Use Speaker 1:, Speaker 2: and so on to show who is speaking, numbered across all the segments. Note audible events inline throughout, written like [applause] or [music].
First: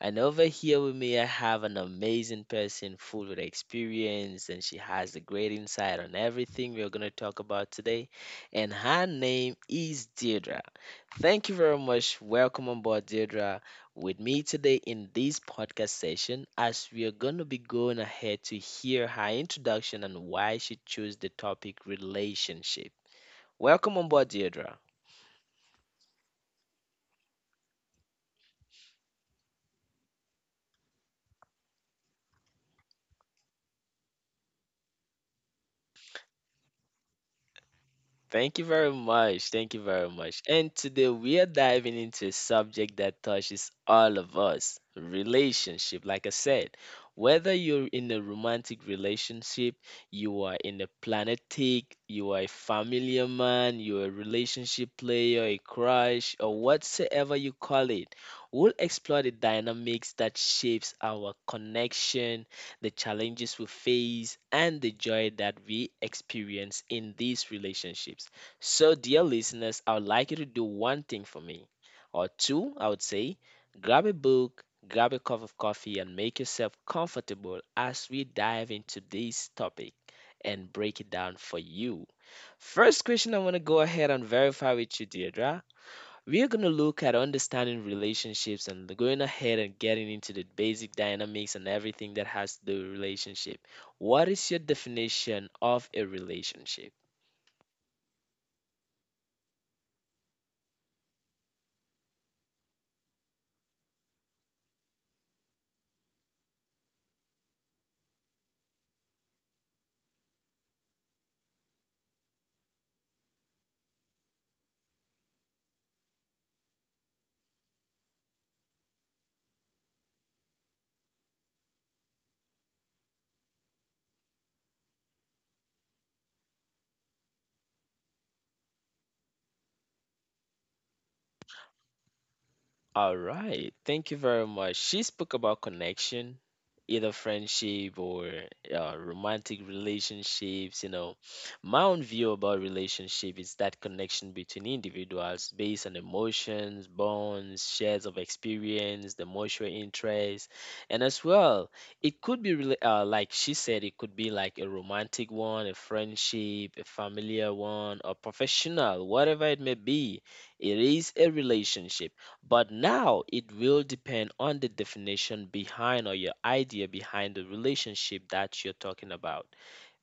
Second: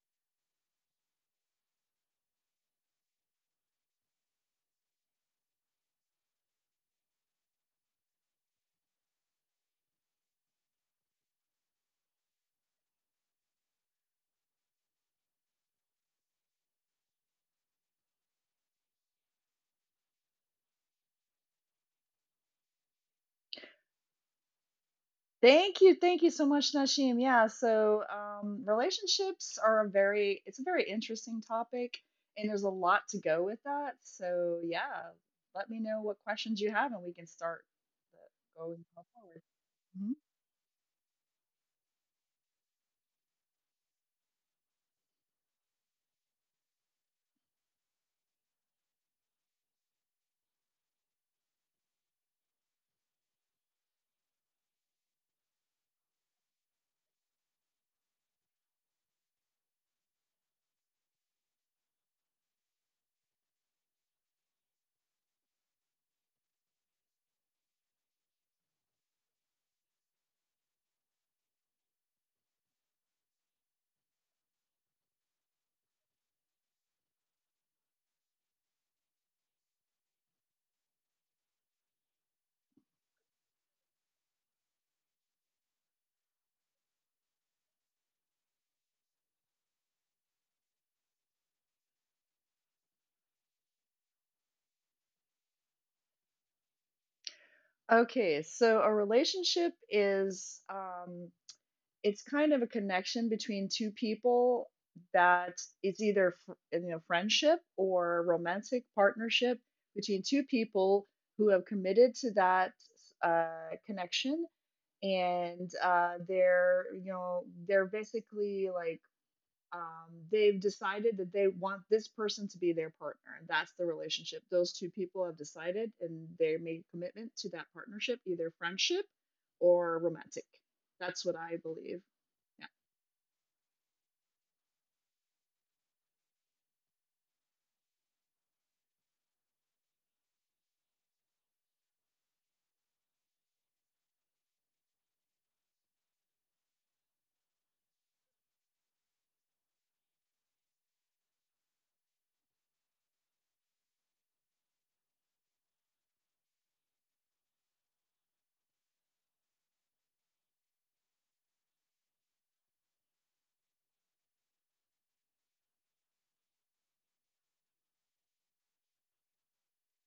Speaker 1: And over here with me, I have an amazing person full with experience, and she has a great insight on everything we are going to talk about today. And her name is Deirdre. Thank you very much. Welcome on board, Deirdre. With me today in this podcast session, as we are going to be going ahead to hear her introduction and why she chose the topic relationship. Welcome on board, Deirdre.
Speaker 2: Thank you. Thank you so much, Nashim. Yeah, relationships are it's a very interesting topic, and there's a lot to go with that. So yeah, let me know what questions you have, and we can start
Speaker 1: Thank you
Speaker 2: going
Speaker 1: very
Speaker 2: forward.
Speaker 1: much. Thank you
Speaker 2: Mhm.
Speaker 1: very much. And today we are diving into a subject that touches all of us relationship. Like I said, whether you're in a romantic relationship, you are in a planetic, you are a familiar man, you're a relationship player, a crush, or whatsoever you call it, we'll explore the dynamics that shapes our connection, the challenges we face, and the joy that we experience in these relationships. So, dear listeners, I would like you to do one thing for me, or two, I would say, grab a book, grab a cup of coffee, and make yourself comfortable as we dive into this topic and break it down for you. First question I want to go ahead and verify with you, Deirdre. We are going to look at understanding relationships and going ahead and getting into the basic dynamics and everything that has to do with relationship. What is your definition of a relationship?
Speaker 2: Okay, so a relationship is it's kind of a connection between two people that it's either you know friendship or romantic partnership between two people who have committed to that connection, and they're you know they're basically like they've decided that they want this person to be their partner, and that's the relationship those two people have decided, and they made a commitment to that partnership, either friendship or romantic. That's what I believe. Yeah.
Speaker 1: All right. Thank you very much. She spoke about connection, either friendship or romantic relationships. You know, my own view about relationship is that connection between individuals based on emotions, bonds, shares of experience, the mutual interest, and as well, it could be like she said, it could be like a romantic one, a friendship, a familiar one, or professional, whatever it may be. It is a relationship, but now it will depend on the definition behind or your idea behind the relationship that you're talking about.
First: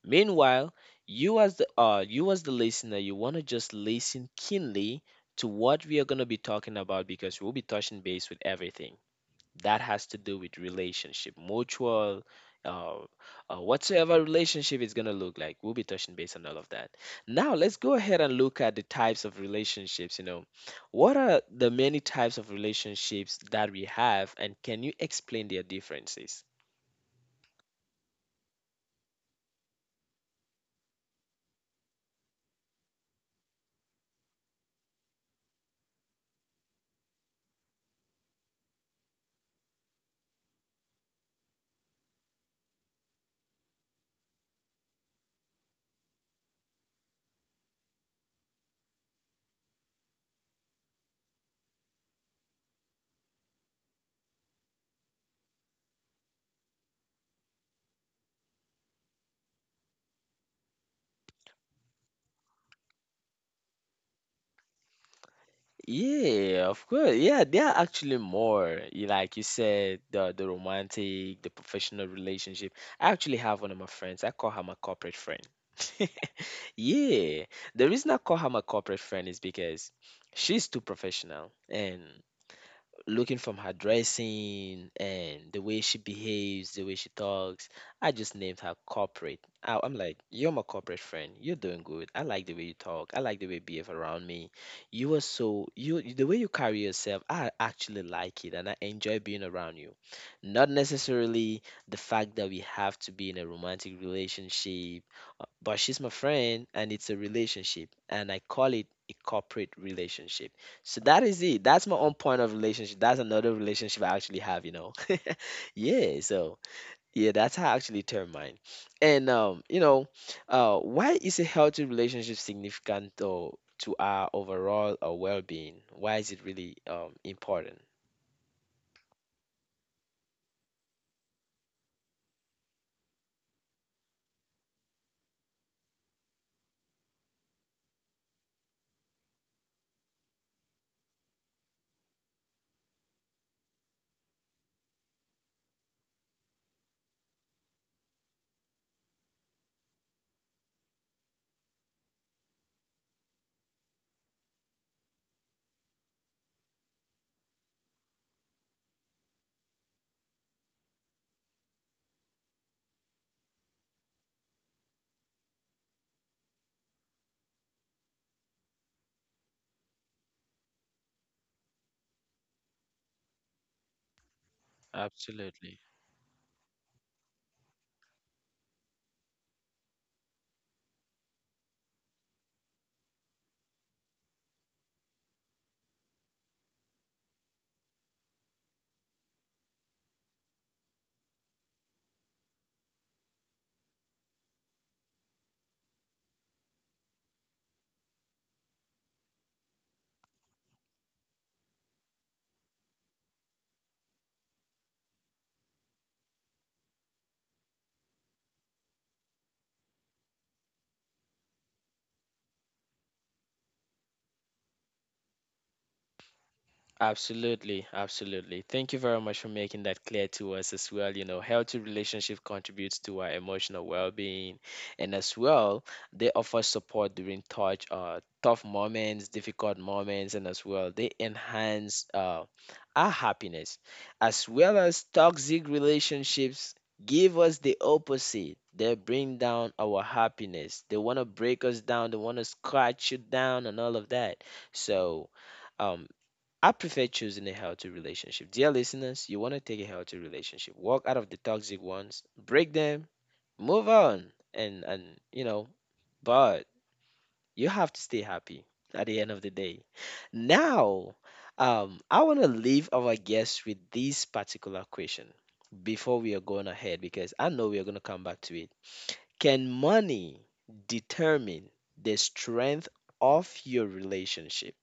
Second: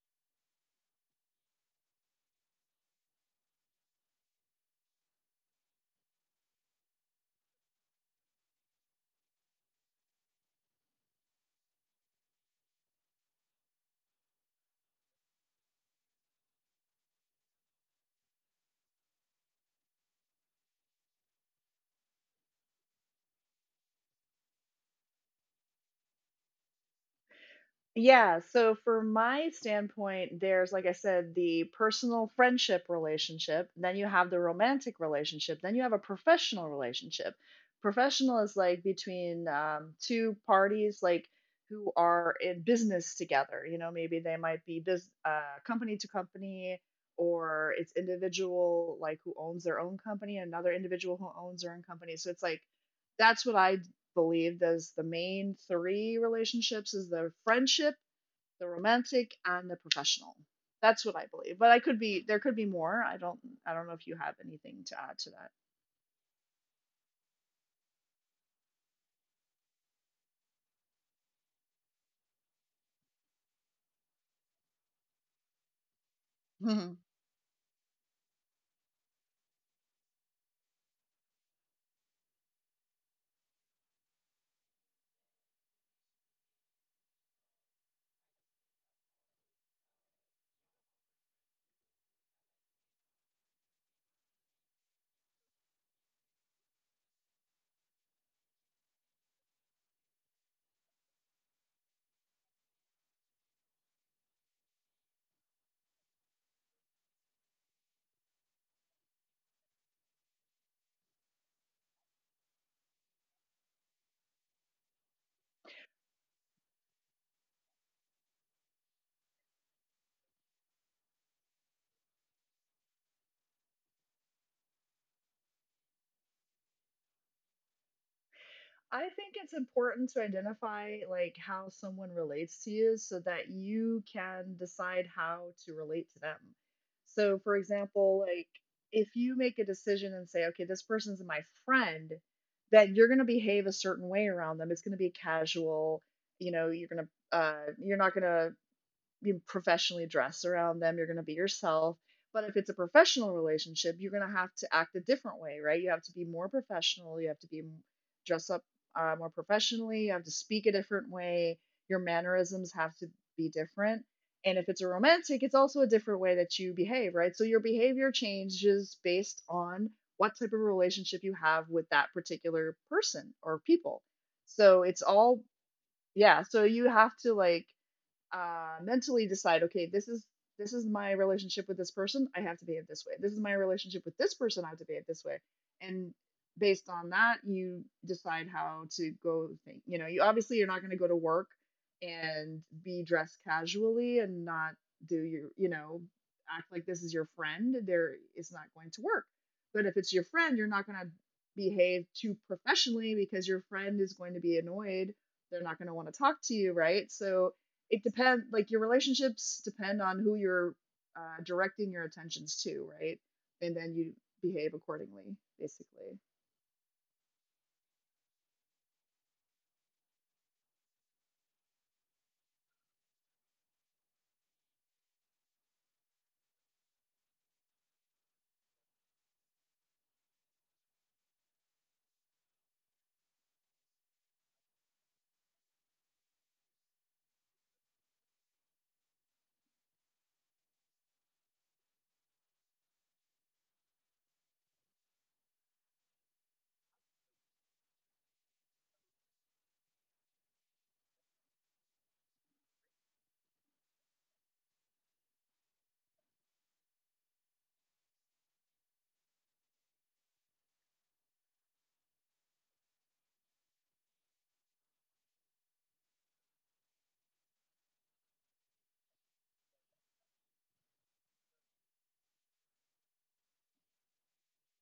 Speaker 1: Meanwhile, you as the listener, you want to just listen keenly to what we are going to be talking about because we'll be touching base with everything that has to do with relationship mutual, uh, whatsoever relationship is going to look like, we'll be touching base on all of that. Now let's go ahead and look at the types of relationships. You know, what are the many types of relationships that we have, and can you explain their differences?
Speaker 2: Yeah, so from my standpoint, there's, like I said, the personal friendship relationship, then you have the romantic relationship, then you have a professional relationship. Professional is like between two parties, like who are in business together. You know, maybe they might be bus company to company, or it's individual, like who owns their own company, another individual who owns their own company. So it's like that's what I believed as the main three relationships is the friendship, the romantic, and the professional. That's what I believe. But I could be there could be more. I don't know if you have anything to add to that. [laughs]
Speaker 1: Yeah, of course. Yeah, there are actually more. Like you said, the romantic, the professional relationship. I actually have one of my friends. I call her my corporate friend. [laughs]
Speaker 2: Mm-hmm.
Speaker 1: Yeah. The reason I call her my corporate friend is because she's too professional, and looking from her dressing and the way she behaves, the way she talks, I just named her corporate. I'm like, you're my corporate friend. You're doing good. I like the way you talk. I like the way you behave around me. You are so you, the way you carry yourself. I actually like it, and I enjoy being around you. Not necessarily the fact that we have to be in a romantic relationship, but she's my friend and it's a relationship, and I call it a corporate relationship. So that is it. That's my own point of relationship. That's another relationship I actually have, you know. [laughs] Yeah. So yeah, that's how I actually term mine. And you know, why is a healthy relationship significant though to our overall well-being? Why is it really important?
Speaker 2: I think it's important to identify like how someone relates to you so that you can decide how to relate to them. So for example, like if you make a decision and say, okay, this person's my friend, then you're going to behave a certain way around them. It's going to be casual, you know, you're going to you're not going to be professionally dressed around them. You're going to be yourself. But if it's a professional relationship, you're going to have to act a different way, right? You have to be more professional. You have to be dress up more professionally. You have to speak a different way. Your mannerisms have to be different. And if it's a romantic, it's also a different way that you behave, right? So your behavior changes based on what type of relationship you have with that particular person or people. So it's all,
Speaker 1: Absolutely.
Speaker 2: yeah. So you have to like mentally decide, okay, this is my relationship with this person. I have to behave this way. This is my relationship with this person. I have to behave this way. And based on that, you decide how to go. Think. You know, you obviously you're not going to go to work and be dressed casually and not do your, you know, act like this is your friend. There, it's not going to work. But if it's your friend, you're not going to behave too professionally because your friend is going to be annoyed. They're not going to want to talk to you, right? So it depends, like your relationships depend on who you're directing your attentions to, right? And then you behave accordingly, basically.
Speaker 1: Absolutely, absolutely. Thank you very much for making that clear to us as well. You know, healthy relationship contributes to our emotional well-being, and as well, they offer support during tough moments, difficult moments, and as well, they enhance our happiness, as well as toxic relationships give us the opposite. They bring down our happiness. They want to break us down. They want to scratch you down and all of that. So. Um, I prefer choosing a healthy relationship. Dear listeners, you want to take a healthy relationship. Walk out of the toxic ones, break them, move on. And you know, but you have to stay happy at the end of the day. Now, I want to leave our guests with this particular question before we are going ahead, because I know we are going to come back to it. Can money determine the strength of your relationship?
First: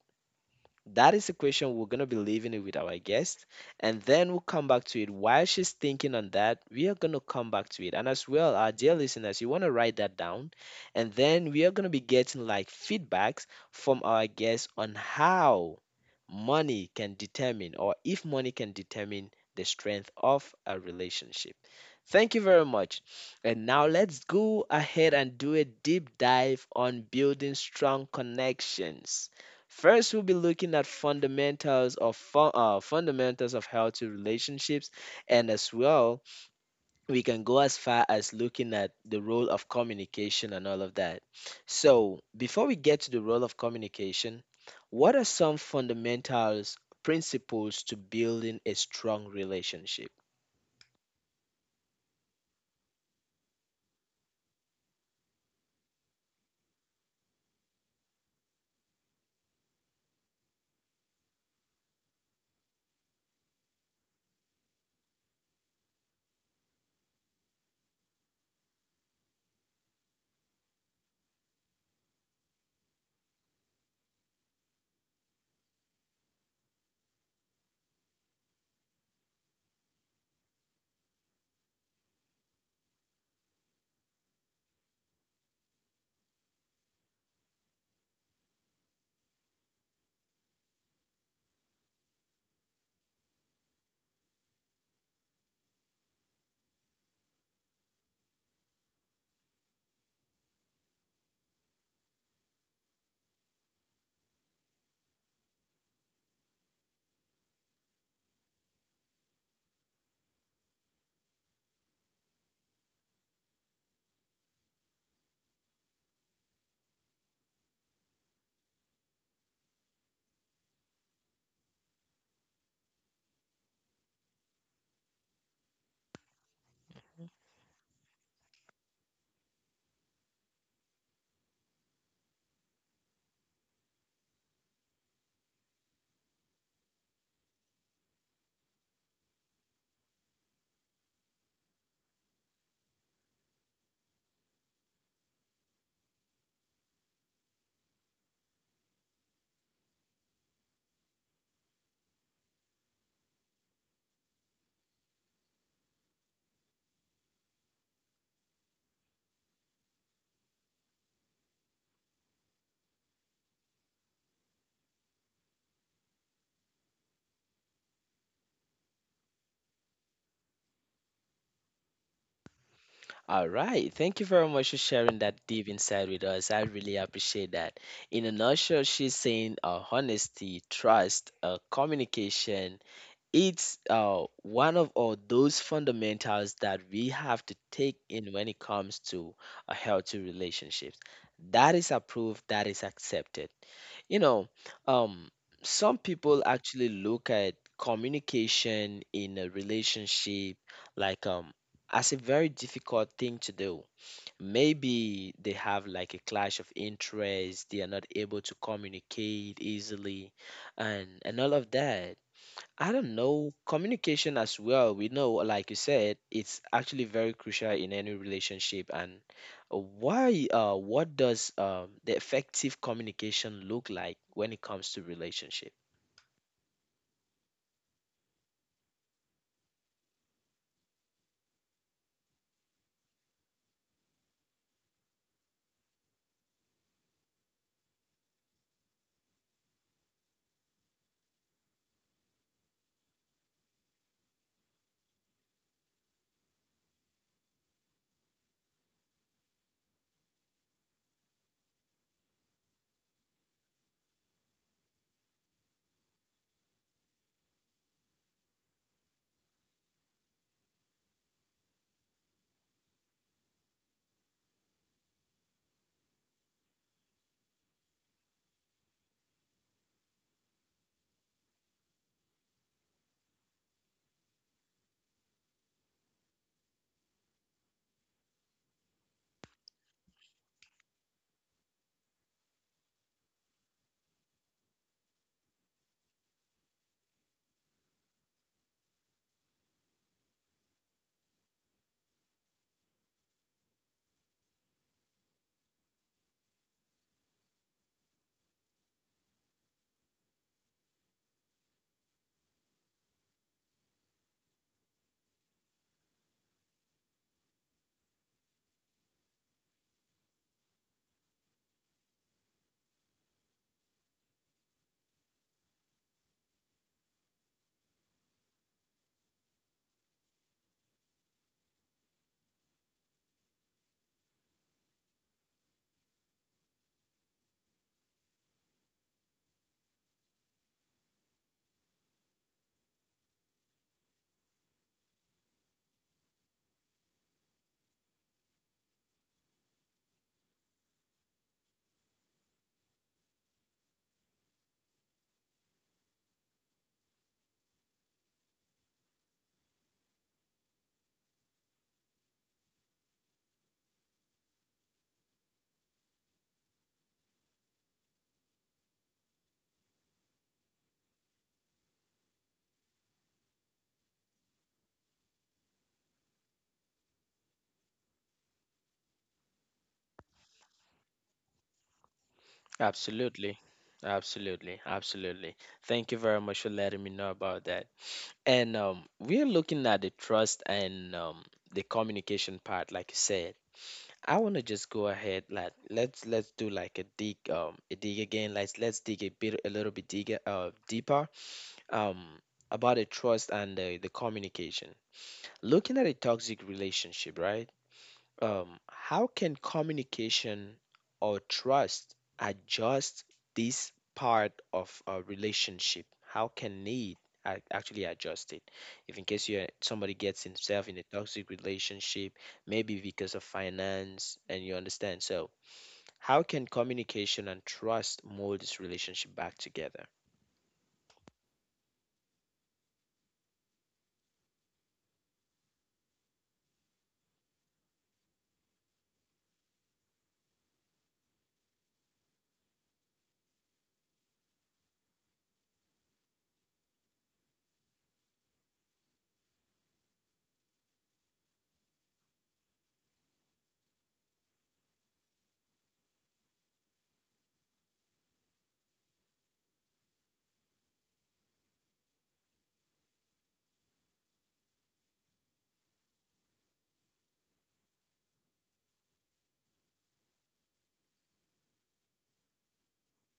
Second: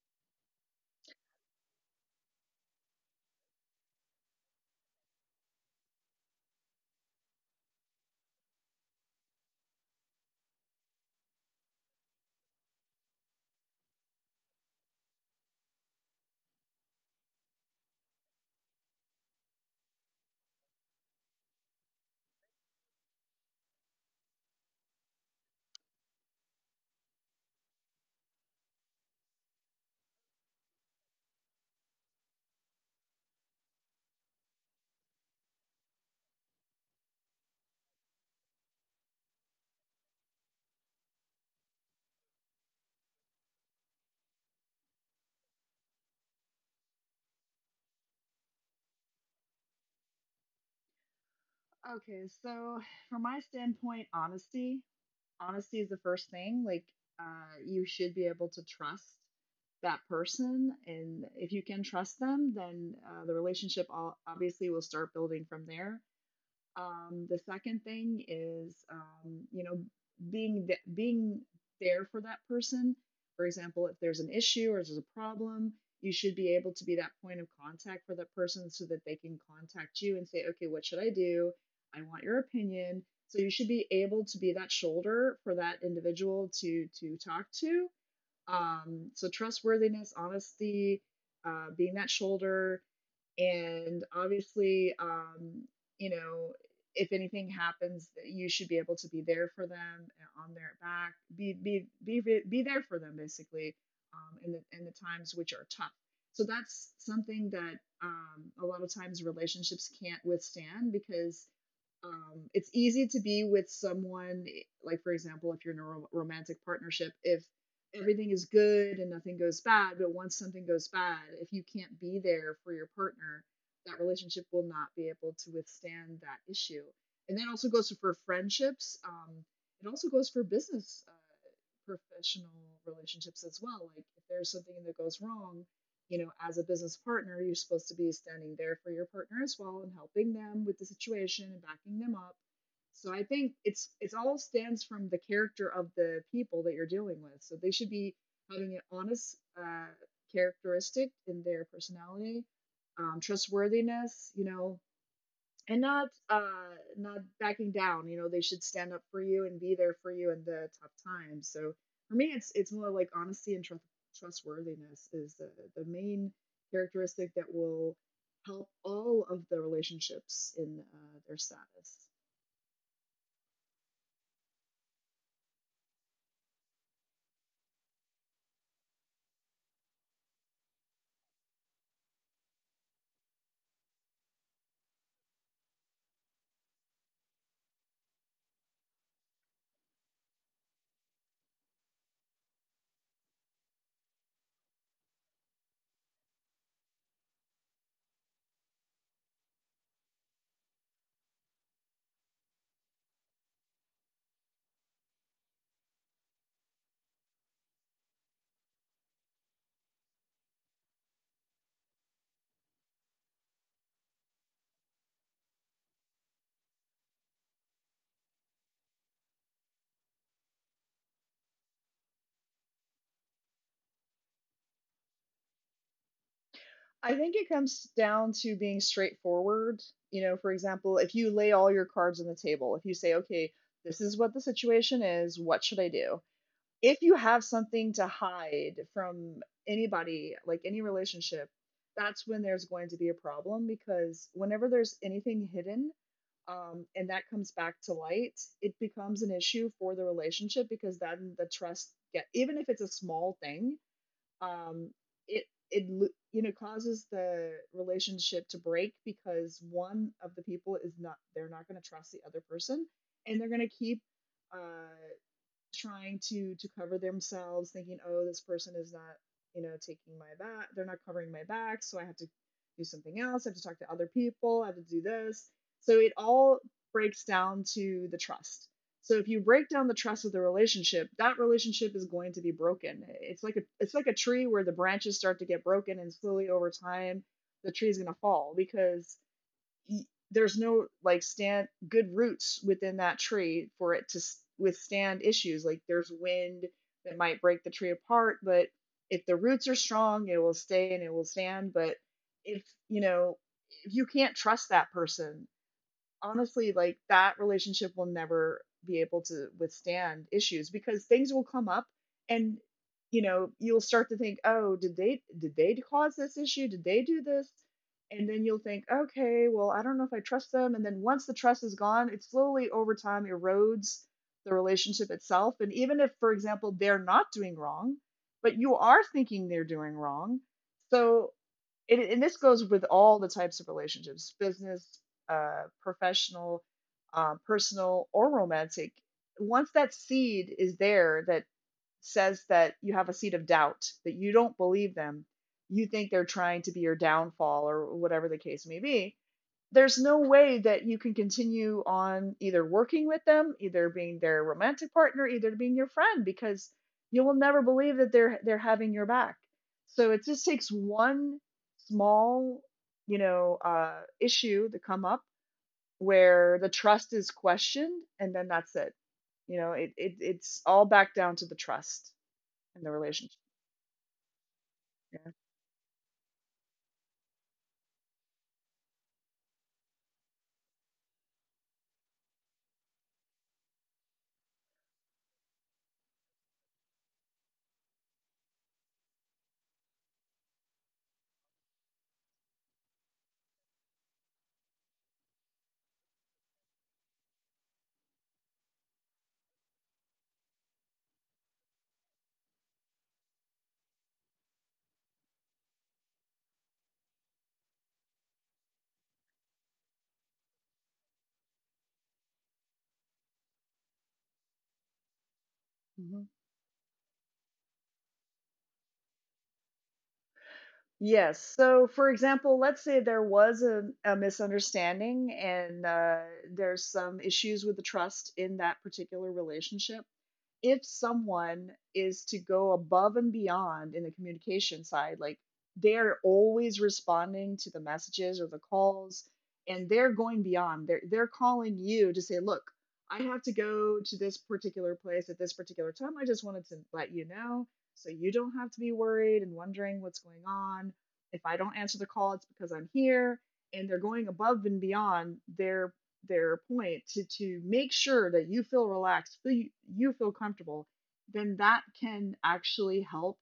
Speaker 1: That is a question we're going to be leaving it with our guest. And then we'll come back to it. While she's thinking on that, we are going to come back to it. And as well, our dear listeners, you want to write that down. And then we are going to be getting like feedbacks from our guests on how money can determine, or if money can determine the strength of a relationship. Thank you very much. And now let's go ahead and do a deep dive on building strong connections. First, we'll be looking at fundamentals of healthy relationships, and as well, we can go as far as looking at the role of communication and all of that. So, before we get to the role of communication, what are some fundamentals principles to building a strong relationship?
Speaker 2: Okay, so from my standpoint, honesty is the first thing. Like you should be able to trust that person, and if you can trust them, then the relationship all obviously will start building from there. The second thing is, you know, being there for that person. For example, if there's an issue or there's a problem, you should be able to be that point of contact for that person so that they can contact you and say, okay, what should I do? I want your opinion. So you should be able to be that shoulder for that individual to talk to. So trustworthiness, honesty, being that shoulder, and obviously, you know, if anything happens, you should be able to be there for them on their back, be there for them basically, in the times which are tough. So that's something that a lot of times relationships can't withstand because it's easy to be with someone, like for example, if you're in a romantic partnership, if everything is good and nothing goes bad. But once something goes bad, if you can't be there for your partner, that relationship will not be able to withstand that issue. And that also goes for friendships. It also goes for business professional relationships as well. Like if there's something that goes wrong, you know, as a business partner, you're supposed to be standing there for your partner as well and helping them with the situation and backing them up. So I think it's all stands from the character of the people that you're dealing with. So they should be having an honest characteristic in their personality, trustworthiness, you know, and not backing down. You know, they should stand up for you and be there for you in the tough times. So for me, it's more like honesty and trustworthiness is the main characteristic that will help all of the relationships in their status.
Speaker 1: All right. Thank you very much for sharing that deep insight with us. I really appreciate that. In a nutshell, she's saying honesty, trust, communication. It's one of all those fundamentals that we have to take in when it comes to a healthy relationships, that is approved, that is accepted, you know. um some people actually look at communication in a relationship like, as a very difficult thing to do. Maybe they have like a clash of interest, they are not able to communicate easily, and all of that. I don't know. Communication as well, we know, like you said, it's actually very crucial in any relationship. And what does the effective communication look like when it comes to relationship?
Speaker 2: I think it comes down to being straightforward. You know, for example, if you lay all your cards on the table, if you say, okay, this is what the situation is, what should I do? If you have something to hide from anybody, like any relationship, that's when there's going to be a problem, because whenever there's anything hidden, and that comes back to light, it becomes an issue for the relationship, because then the trust get, even if it's a small thing, um, it it you know causes the relationship to break because one of the people is not they're not going to trust the other person, and they're going to keep uh, trying to cover themselves, thinking, "Oh, this person is not, you know, taking my back. They're not covering my back, so I have to do something else. I have to talk to other people. I have to do this." So it all breaks down to the trust. So if you break down the trust with a relationship, that relationship is going to be broken. It's like a tree where the branches start to get broken and slowly over time the tree is going to fall because there's no like stand good roots within that tree for it to withstand issues. Like there's wind that might break the tree apart, but if the roots are strong, it will stay and it will stand. But if you know if you can't trust that person honestly, like that relationship will never be able to withstand issues, because things will come up, and you know you'll start to think, oh, did they cause this issue, did they do this? And then you'll think, okay, well, I don't know if I trust them, and then once the trust is gone, it slowly over time erodes the relationship itself. And even if for example they're not doing wrong, but you are thinking they're doing wrong, so it, and this goes with all the types of relationships, business professional, personal or romantic. Once that seed is there, that says that you have a seed of doubt, that you don't believe them, you think they're trying to be your downfall or whatever the case may be, there's no way that you can continue on either working with them, either being their romantic partner, either being your friend, because you will never believe that they're having your back. So it just takes one small, you know, issue to come up where the trust is questioned, and then that's it. You know, it's all back down to the trust and the relationship.
Speaker 1: Absolutely. Absolutely.
Speaker 2: Yeah.
Speaker 1: Absolutely. Thank you very much for letting me know about that. And we're looking at the trust and the communication part, like you said. I want to just go ahead like, let's do like a dig again. Let's dig a bit, a little bit, dig deeper um about the trust and the communication, looking at a toxic relationship, right? How can communication or trust adjust this part of a relationship? How can need actually adjust it? If in case you somebody gets himself in a toxic relationship, maybe because of finance, and you understand. So,
Speaker 2: Mhm.
Speaker 1: how can communication and trust mold this relationship back together?
Speaker 2: Yes. So, for example, let's say there was a misunderstanding, and there's some issues with the trust in that particular relationship. If someone is to go above and beyond in the communication side, like they're always responding to the messages or the calls, and they're going beyond. They're calling you to say, look, I have to go to this particular place at this particular time. I just wanted to let you know so you don't have to be worried and wondering what's going on. If I don't answer the call, it's because I'm here. And they're going above and beyond their point to make sure that you feel relaxed, you feel comfortable, then that can actually help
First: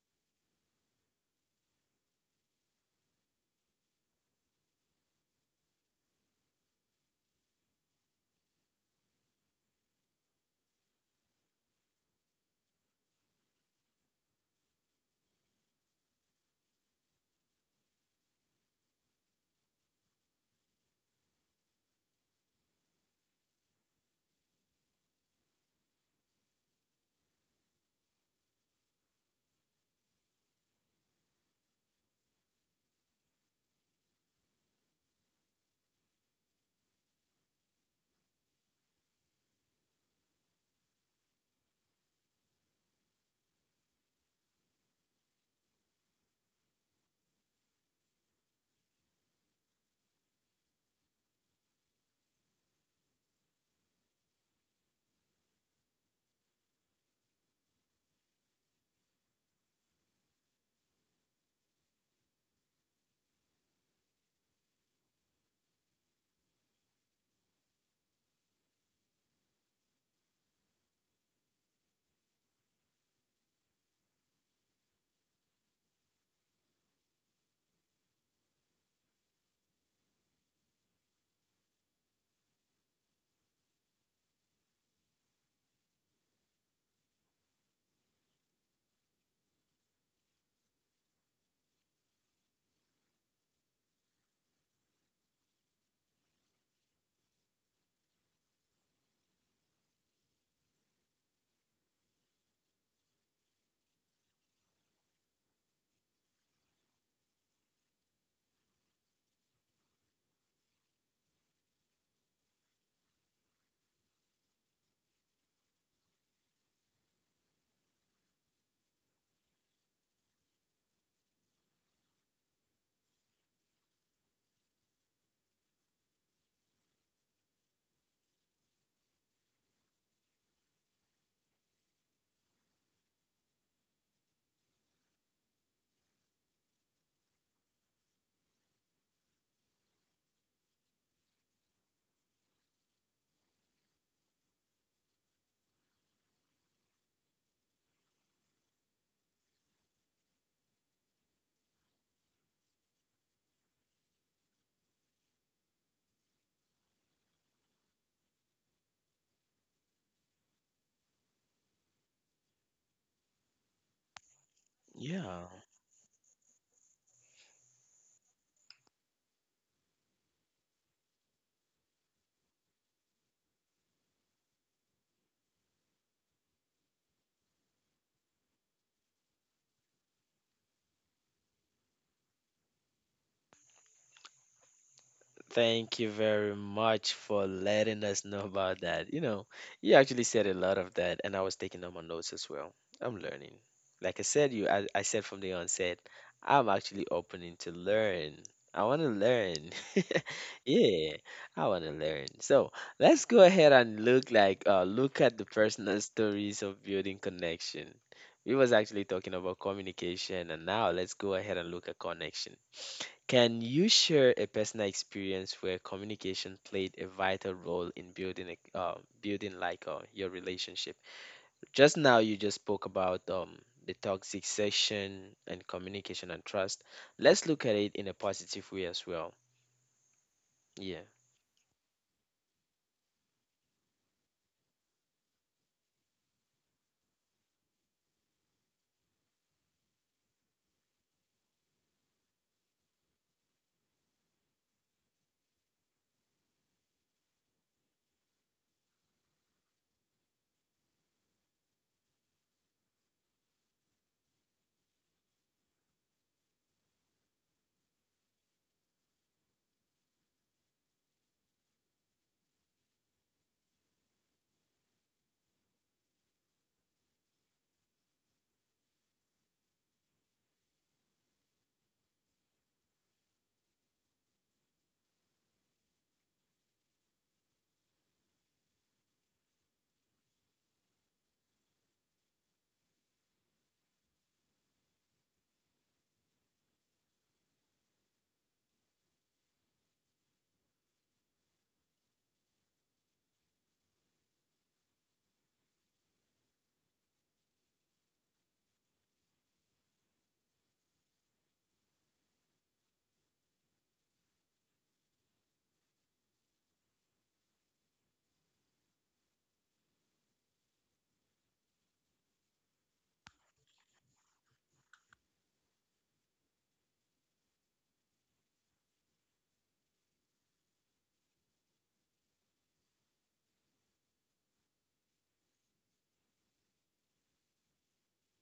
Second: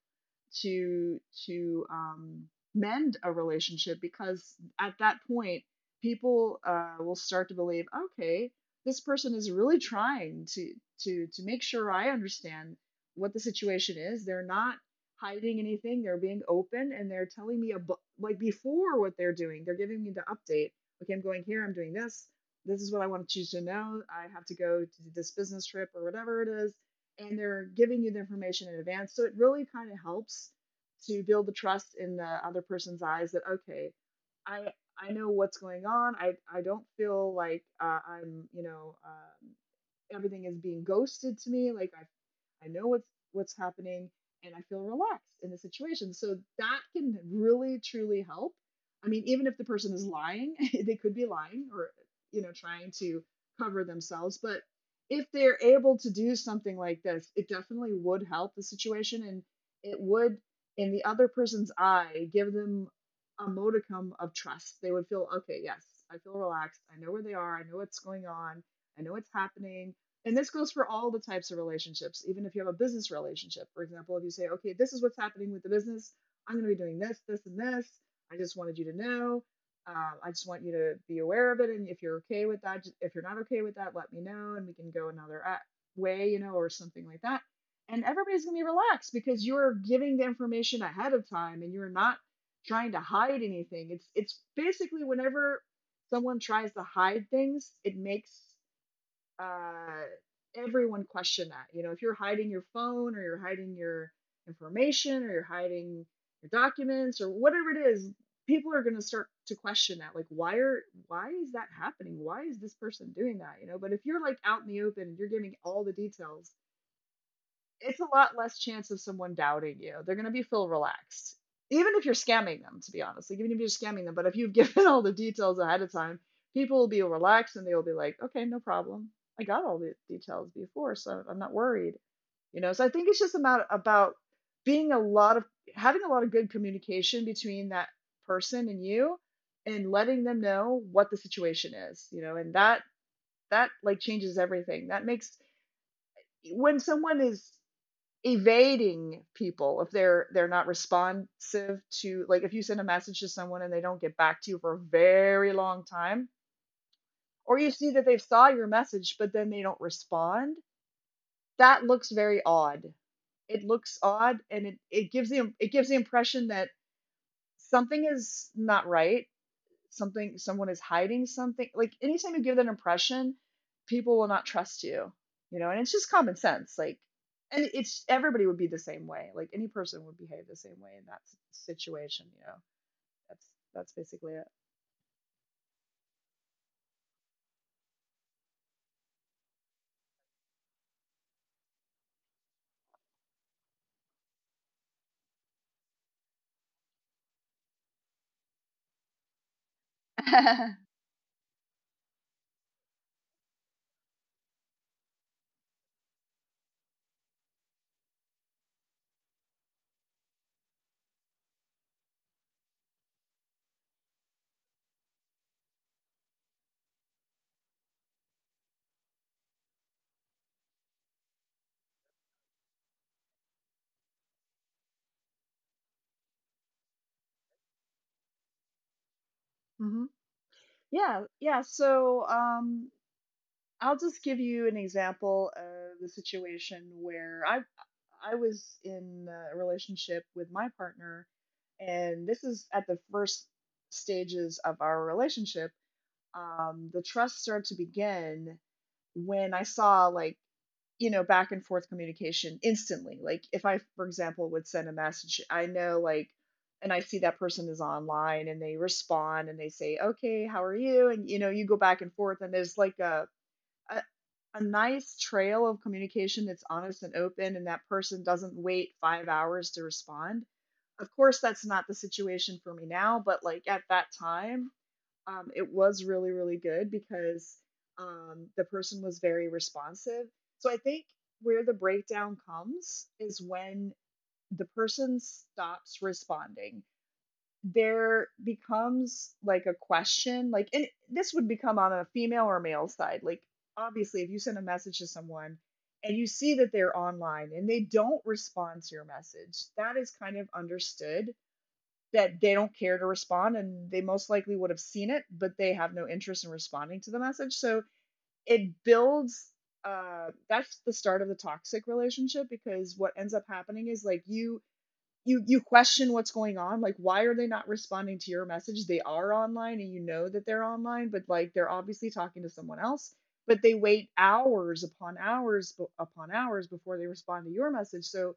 Speaker 2: to to um, mend a relationship, because at that point people will start to believe, okay, this person is really trying to make sure I understand what the situation is. They're not hiding anything. They're being open and they're telling me about like before what they're doing. They're giving me the update. Okay, I'm going here. I'm doing this is what I want to choose to know. I have to go to this business trip or whatever it is. And they're giving you the information in advance. So it really kind of helps to build the trust in the other person's eyes that, okay, I, I know what's going on. I don't feel like I'm, everything is being ghosted to me. Like I know what's happening and I feel relaxed in the situation. So that can really truly help. I mean, even if the person is lying, [laughs] they could be lying or trying to cover themselves, but if they're able to do something like this, it definitely would help the situation, and it would, in the other person's eye, give them a modicum of trust. They would feel, okay, yes, I feel relaxed. I know where they are. I know what's going on. I know what's happening. And this goes for all the types of relationships, even if you have a business relationship. For example, if you say, okay, this is what's happening with the business, I'm going to be doing this, this, and this. I just wanted you to know. I just want you to be aware of it. And if you're okay with that, if you're not okay with that, let me know and we can go another way, or something like that. And everybody's going to be relaxed because you're giving the information ahead of time and you're not trying to hide anything. It's basically whenever someone tries to hide things, it makes uh, everyone question that. You know, if you're hiding your phone or you're hiding your information or you're hiding your documents or whatever it is, people are going to start to question that. Like, why is that happening? Why is this person doing that? You know, but if you're like out in the open and you're giving all the details, it's a lot less chance of someone doubting you. They're going to be feel relaxed. Even if you're scamming them, to be honest, like even if you're scamming them, but if you've [laughs] given all the details ahead of time, people will be relaxed and they will be like, okay, no problem. I got all the details before, so I'm not worried. You know, so I think it's just about being a lot of having a lot of good communication between that person and you, and letting them know what the situation is, you know. And that like changes everything. That makes, when someone is evading people, if they're not responsive, to like, if you send a message to someone and they don't get back to you for a very long time, or you see that they saw your message but then they don't respond, that looks very odd. It looks odd, and it gives
Speaker 1: Yeah.
Speaker 2: the, it gives the impression that something is not right. Something, someone is hiding something. Like anytime you give that impression, people will not trust you, you know. And it's just common sense, like, and it's everybody would be the same way, like any person would behave the same way in that situation, you know. That's that's basically
Speaker 1: Thank you very much for letting us know about that. You know, you actually said a lot of that, and I was taking down my notes as well. I'm learning. Like I said, you, I said from the onset, I'm actually opening to learn. I want to learn. [laughs]
Speaker 2: it.
Speaker 1: Yeah, I want to learn. So let's go ahead and look like look at the personal stories of building connection. We was actually talking about communication, and now let's go ahead and look at connection. Can you share a personal experience where communication played a vital role in building a building like your relationship? Just now, you just spoke about the toxic section and communication and trust. Let's look at it in a positive way as well.
Speaker 2: [laughs] Mhm.
Speaker 1: Yeah,
Speaker 2: Yeah, yeah. I'll just give you an example of the situation where I was in a relationship with my partner, and this is at the first stages of our relationship. The trust started to begin when I saw like, back and forth communication instantly. Like if I, for example, would send a message, I know, like, and I see that person is online and they respond and they say, "Okay, how are you?" and you know, you go back and forth and there's like a a nice trail of communication that's honest and open, and that person doesn't wait 5 hours to respond. Of course that's not the situation for me now, but like at that time, it was really really good because the person was very responsive. So I think where the breakdown comes is when the person stops responding. There becomes like a question, like, and this would become on a female or male side, like obviously if you send a message to someone and you see that they're online and they don't respond to your message, that is kind of understood that they don't care to respond and they most likely would have seen it but they have no interest in responding to the message. So it builds, that's the start of the toxic relationship, because what ends up happening is like you, you question what's going on, like why are they not responding to your message? They are online and you know that they're online, but like they're obviously talking to someone else, but they wait hours upon hours upon hours before they respond to your message. So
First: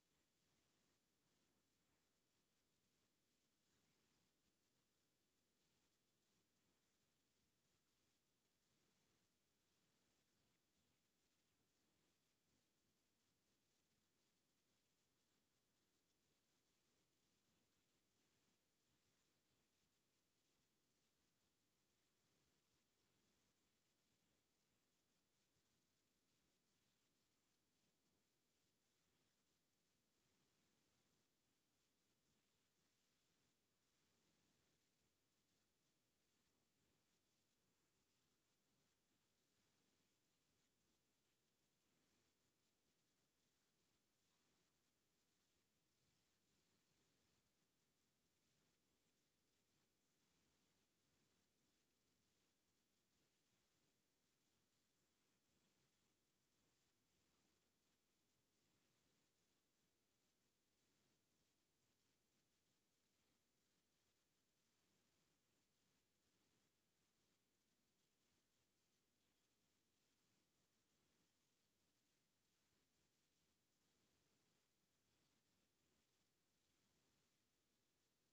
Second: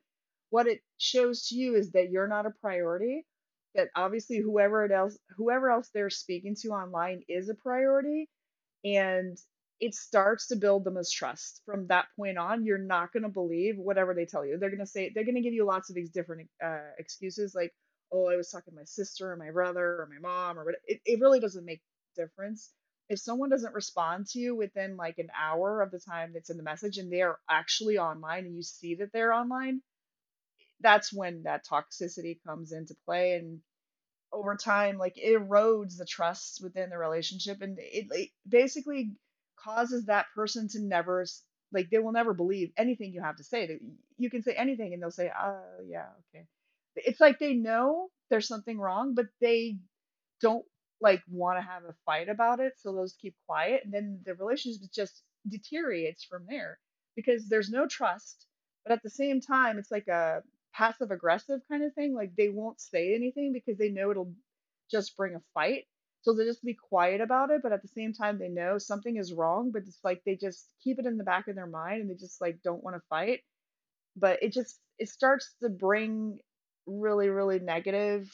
Speaker 2: what it shows to you is that you're not a priority, that obviously whoever else they're speaking to online is a priority. And it starts to build the mistrust from that point on. You're not going to believe whatever they tell you. They're going to say, they're going to give you lots of these different excuses, like, oh I was talking to my sister or my brother or my mom or what, it really doesn't make a difference. If someone doesn't respond to you within like an hour of the time that's in the message, and they are actually online and you see that they're online, that's when that toxicity comes into play. And over time, like, it erodes the trust within the relationship, and it basically causes that person to never, like they will never believe anything you have to say. They- you can say anything and they'll say, oh, yeah, okay. It's like they know there's something wrong, but they don't like want to have a fight about it, so they'll just keep quiet, and then the relationship just deteriorates from there because there's no trust. But at the same time, it's like a passive aggressive kind of thing. Like they won't say anything because they know it'll just bring a fight. So they'll just be quiet about it, but at the same time they know something is wrong, but it's like they just keep it in the back of their mind and they just like don't want to fight. But it just, it starts to bring really, really negative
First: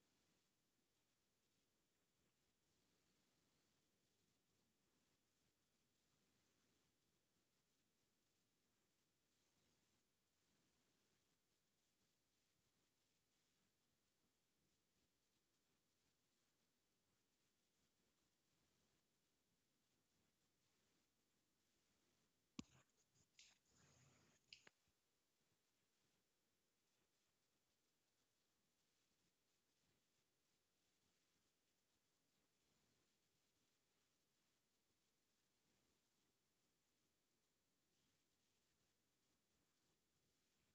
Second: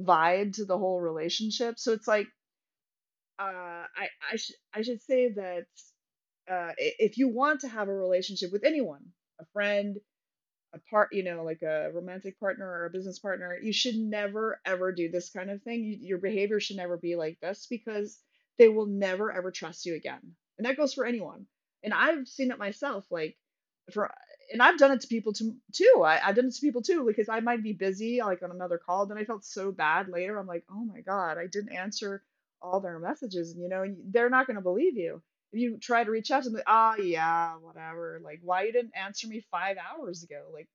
Speaker 2: vibe to the whole relationship. So it's like, uh I should say that uh if you want to have a relationship with anyone, a friend, a part, you know, like a romantic partner or a business partner, you should never ever do this kind of thing. You, your behavior should never be like this, because they will never ever trust you again. And that goes for anyone. And I've seen it myself, like for, and I've done it to people to, too. I've done it to people too, because I might be busy like on another call. Then I felt so bad later. I'm like, oh my god, I didn't answer all their messages. And you know, they're not going to believe you. You try to reach out to them, ah, oh, yeah, whatever. Like, why you didn't answer me 5 hours ago? Like,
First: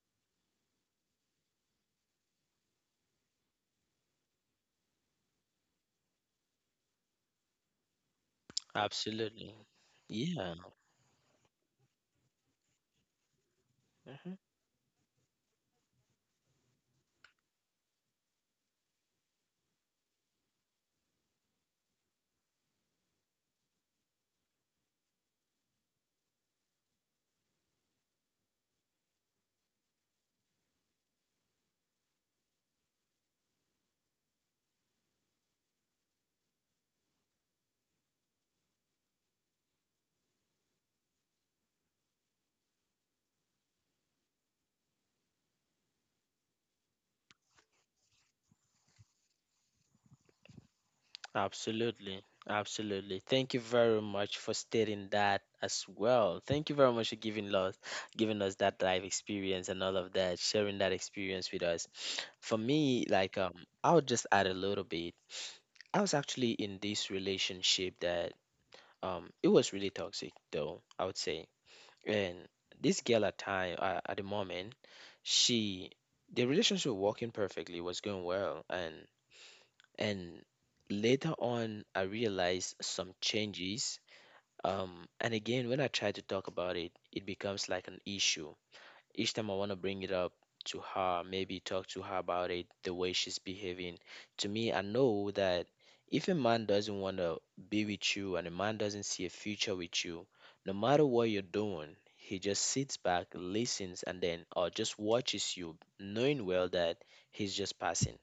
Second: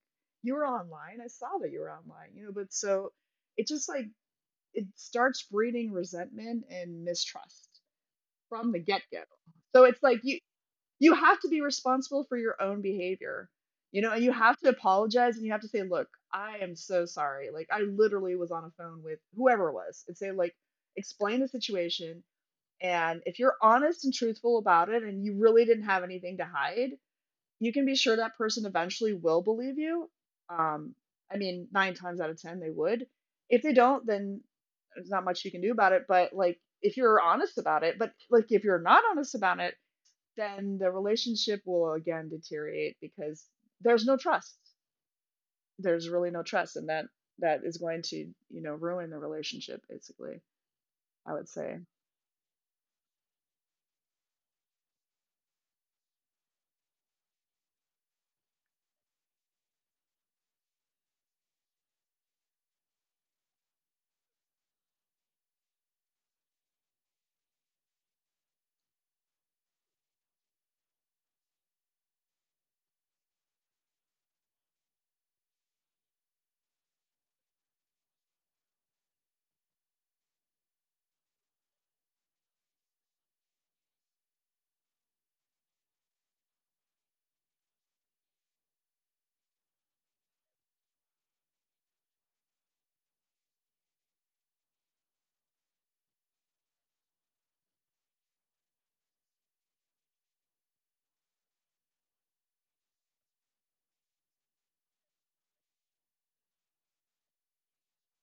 Speaker 2: you were online. I saw that you were online, you know. But so it just like, it starts breeding resentment and mistrust from the get go.
Speaker 1: absolutely.
Speaker 2: So it's like you,
Speaker 1: Yeah.
Speaker 2: you have to be responsible for your own behavior, you know, and you
Speaker 1: Mm-hmm.
Speaker 2: have to apologize and you have to say, look, I am so sorry. Like, I literally was on a phone with whoever it was, and say, like, explain the situation. And if you're honest and truthful about it and you really didn't have anything to hide, you can be sure that person eventually will believe you. Um, I mean, nine times out of 10, they would. If they don't, then there's not much you can do about it. But like, if you're honest about it, but like, if you're not honest about it, then the relationship will again deteriorate because there's no trust. There's really no trust. And that is going to, you know, ruin the relationship, basically, I would say.
Speaker 1: Absolutely. Absolutely. Thank you very much for stating that as well. Thank you very much for giving us that life experience and all of that, sharing that experience with us. For me, like, I'll just add a little bit. I was actually in this relationship that, it was really toxic though, I would say. And this girl at time at the moment, she the relationship was working perfectly, was going well, and later on I realized some changes, um, and again, when I try to talk about it, it becomes like an issue. Each time I want to bring it up to her, maybe talk to her about it, the way she's behaving to me, I know that if a man doesn't want to be with you and a man doesn't see a future with you, no matter what you're doing, he just sits back, listens, and then or just watches you, knowing well that he's just passing.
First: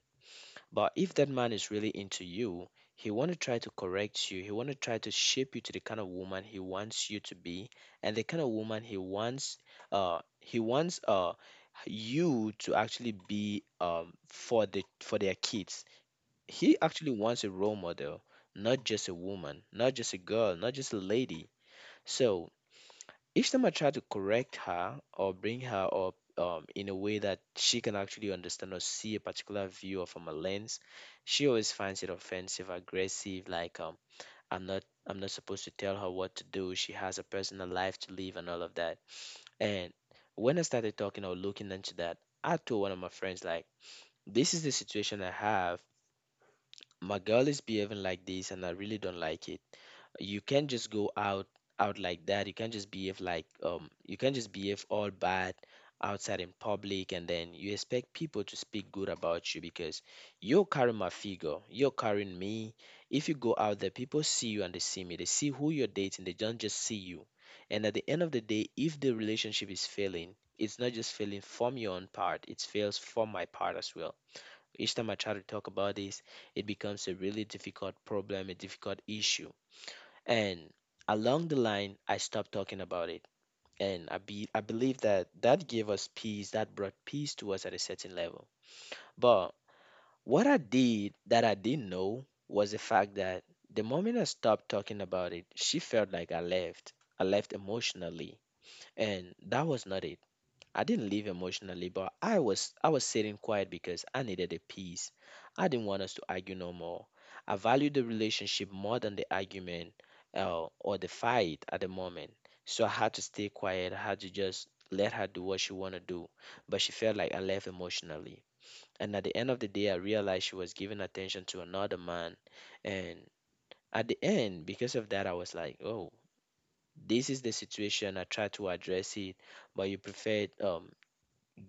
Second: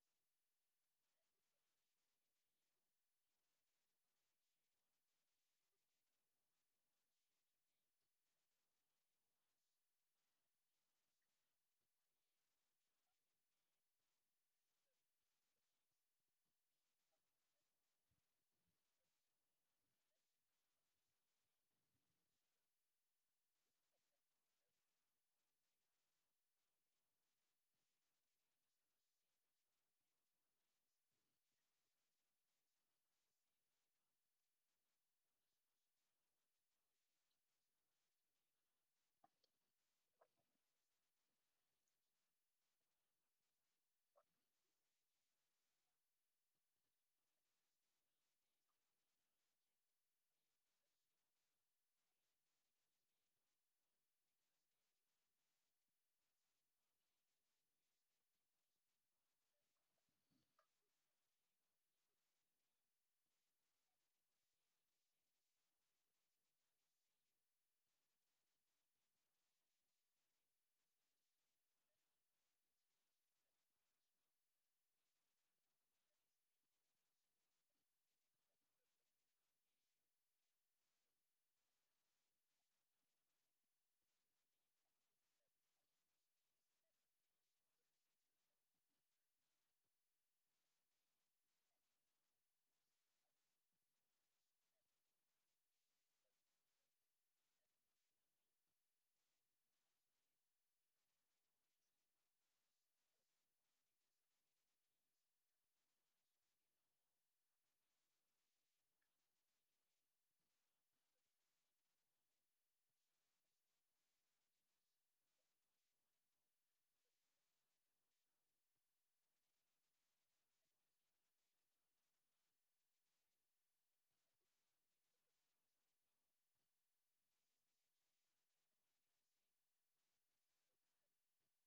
Speaker 1: But if that man is really into you, he want to try to correct you. He want to try to shape you to the kind of woman he wants you to be, and the kind of woman he wants, he wants you to actually be for the for their kids. He actually wants a role model, not just a woman, not just a girl, not just a lady. So each time I try to correct her or bring her up, in a way that she can actually understand or see a particular view or from a lens, she always finds it offensive, aggressive, like, I'm not supposed to tell her what to do. She has a personal life to live and all of that. And when I started talking or looking into that, I told one of my friends, like, this is the situation I have. My girl is behaving like this and I really don't like it. You can't just go out like that. You can't just behave like you can't just behave all bad outside in public and then you expect people to speak good about you because you're carrying my figure, you're carrying me. If you go out there, people see you and they see me. They see who you're dating, they don't just see you. And at the end of the day, if the relationship is failing, it's not just failing from your own part, it fails from my part as well. Each time I try to talk about this, it becomes a really difficult problem, a difficult issue, and along the line, I stopped talking about it. And I believe that that gave us peace, that brought peace to us at a certain level. But what I did that I didn't know was the fact that the moment I stopped talking about it, she felt like I left. I left emotionally. And that was not it. I didn't leave emotionally, but I was sitting quiet because I needed a peace. I didn't want us to argue no more. I valued the relationship more than the argument or the fight at the moment. So I had to stay quiet. I had to just let her do what she want to do. But she felt like I left emotionally. And at the end of the day, I realized she was giving attention to another man. And at the end, because of that, I was like, oh, this is the situation. I tried to address it, but you preferred,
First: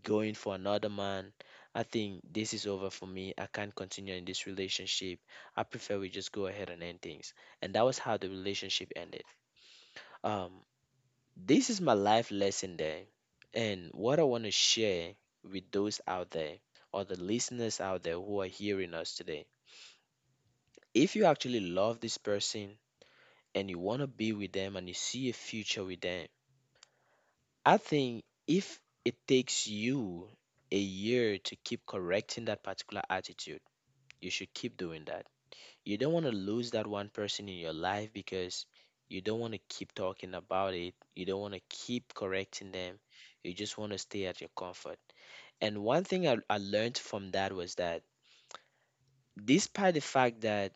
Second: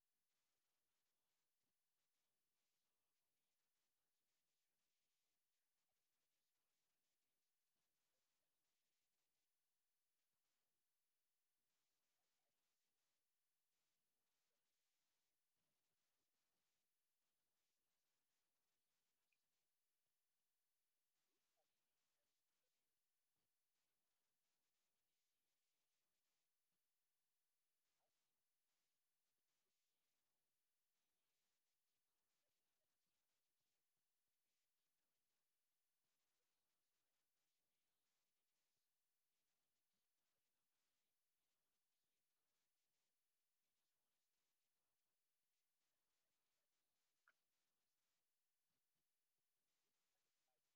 Speaker 1: going for another man. I think this is over for me. I can't continue in this relationship. I prefer we just go ahead and end things. And that was how the relationship ended. Um, this is my life lesson there. And what I want to share with those out there or the listeners out there who are hearing us today. If you actually love this person and you want to be with them and you see a future with them, I think if it takes you a year to keep correcting that particular attitude, you should keep doing that. You don't want to lose that one person in your life because you don't want to keep talking about it. You don't want to keep correcting them. You just want to stay at your comfort. And one thing I learned from that was that despite the fact that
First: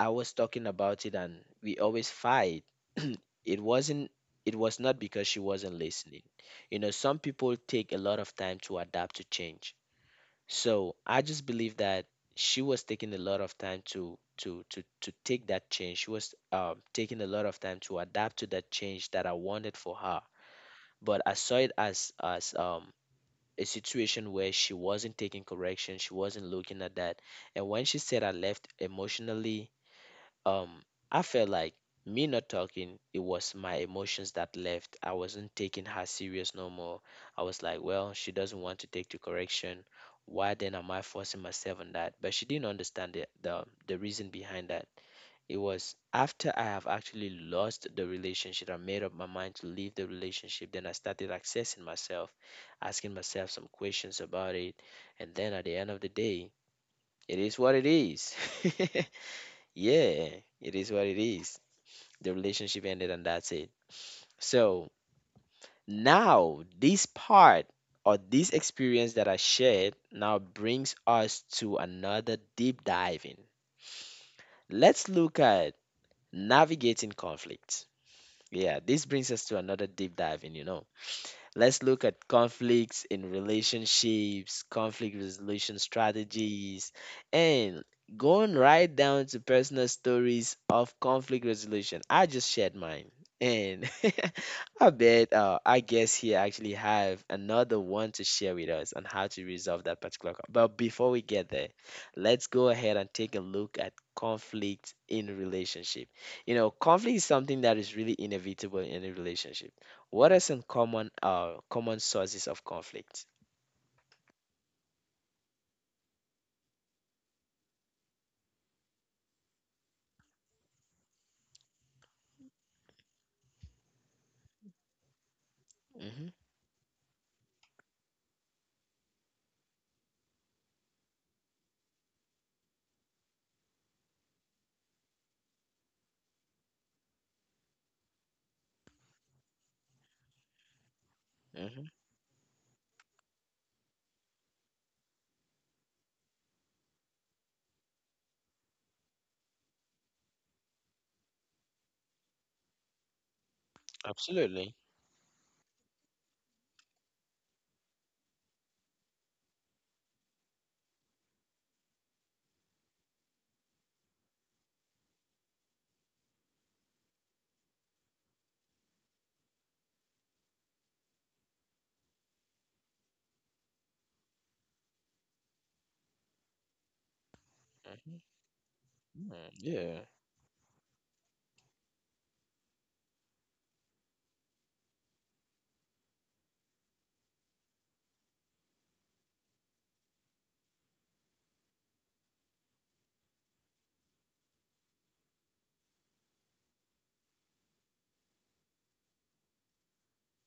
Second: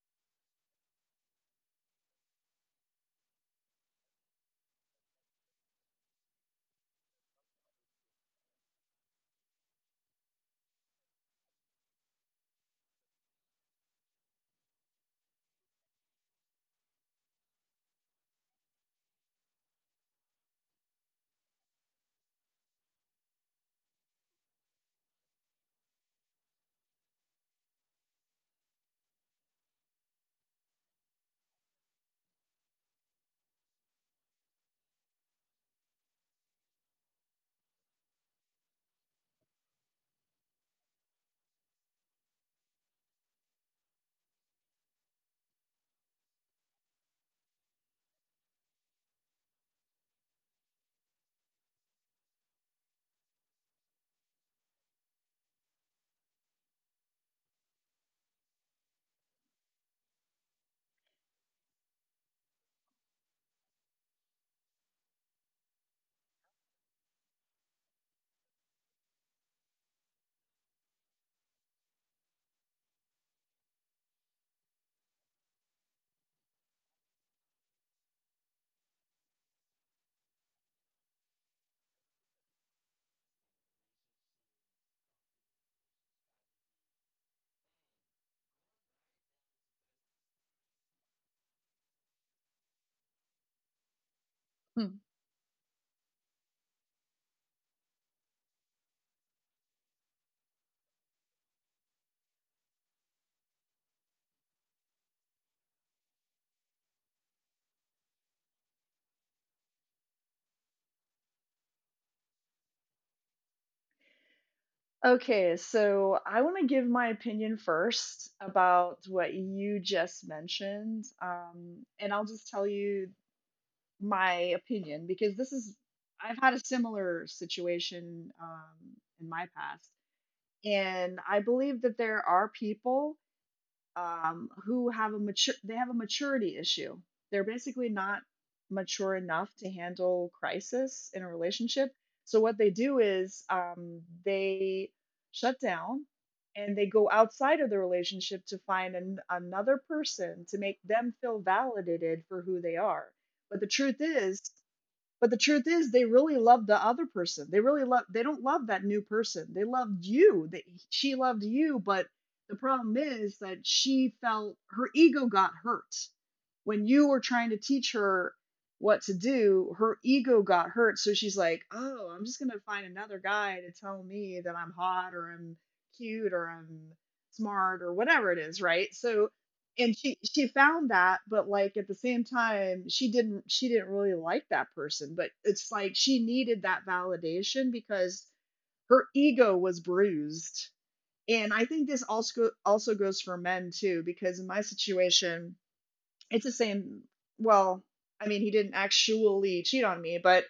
Speaker 1: I was talking about it and we always fight, [clears throat] it wasn't it was not because she wasn't listening. You know, some people take a lot of time to adapt to change. So I just believe that she was taking a lot of time to take that change. She was, taking a lot of time to adapt to that change that I wanted for her. But I saw it as a situation where she wasn't taking correction, she wasn't looking at that. And when she said I left emotionally, um, I felt like me not talking, it was my emotions that left. I wasn't taking her serious no more. I was like, well, she doesn't want to take the correction. Why then am I forcing myself on that? But she didn't understand the reason behind that. It was after I have actually lost the relationship, I made up my mind to leave the relationship. Then I started accessing myself, asking myself some questions about it, and then at the end of the day, it is what it is. [laughs] Yeah, it is what it is. The relationship ended and that's it. So now this part or this experience that I shared now brings us to another deep diving. Let's look at navigating conflict. Yeah, this brings us to another deep diving, you know. Let's look at conflicts in relationships, conflict resolution strategies, and going right down to personal stories of conflict resolution. I just shared mine. And [laughs] I
Speaker 2: Hmm.
Speaker 1: bet, I guess he actually have another one to share with us on how to resolve that particular. But before we get there, let's go ahead and take a look at conflict in relationship. You know, conflict is something that is really inevitable in a relationship. What are some common sources of conflict?
Speaker 2: Okay, so I want to give my opinion first about what you just mentioned. And I'll just tell you my opinion because this is,
Speaker 1: Hmm.
Speaker 2: I've had a similar situation in my past. And I believe that there are people who have a mature they have a maturity issue. They're basically not mature enough to handle crisis in a
Speaker 1: Hmm.
Speaker 2: relationship. So what they do is they shut down and they go outside of the relationship to find another person to make them feel validated for who they are. But the truth is,
Speaker 1: Absolutely.
Speaker 2: but the truth is, they really love the other person. They really love. They don't love that new person. They loved you. She loved you, but the problem is that she felt her ego got hurt when you were trying to teach her what to do, her ego got hurt. So she's like, oh, I'm just going to find another guy to tell me that I'm hot or I'm cute or I'm smart or
Speaker 1: Hmm.
Speaker 2: whatever it is. Right. So, and
Speaker 1: Yeah.
Speaker 2: she found that, but like at the same time, she didn't really like that person, but it's like she needed that validation because her ego was bruised. And I think this also goes for men too, because in my situation, it's the same. Well, I mean, he didn't actually cheat on me, but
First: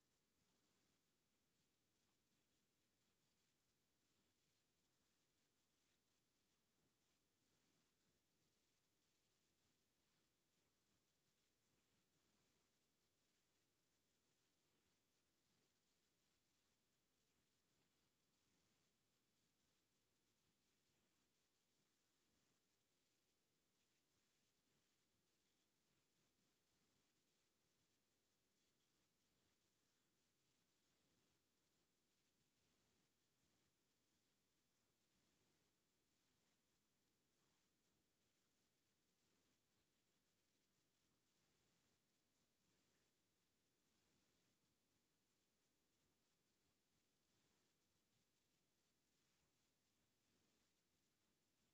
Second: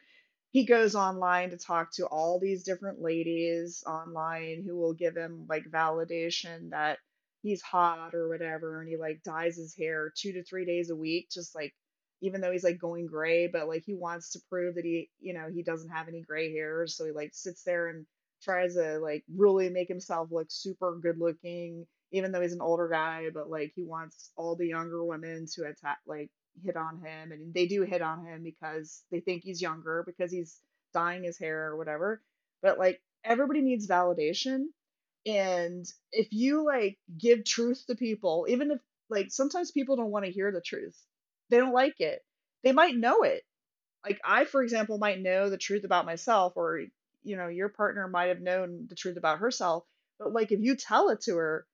Speaker 2: he goes online to talk to all these different ladies online who will give him like validation that he's hot or whatever. And he like dyes his hair 2 to 3 days a week, just like even though he's like going gray, but like he wants to prove that he, you know, he doesn't have any gray hairs. So he like sits there and tries to like really make himself look super good looking even though he's an older guy, but like he wants all the younger women to attack, like hit on him, and they do hit on him because they think he's younger because he's dyeing his hair or whatever. But like everybody needs validation, and if you like give truth to people, even if like sometimes people don't want to hear the truth, they don't like it. They might know it, like I, for example, might know the truth about myself, or you know, your partner might have known the truth about herself. But like if you tell it to her,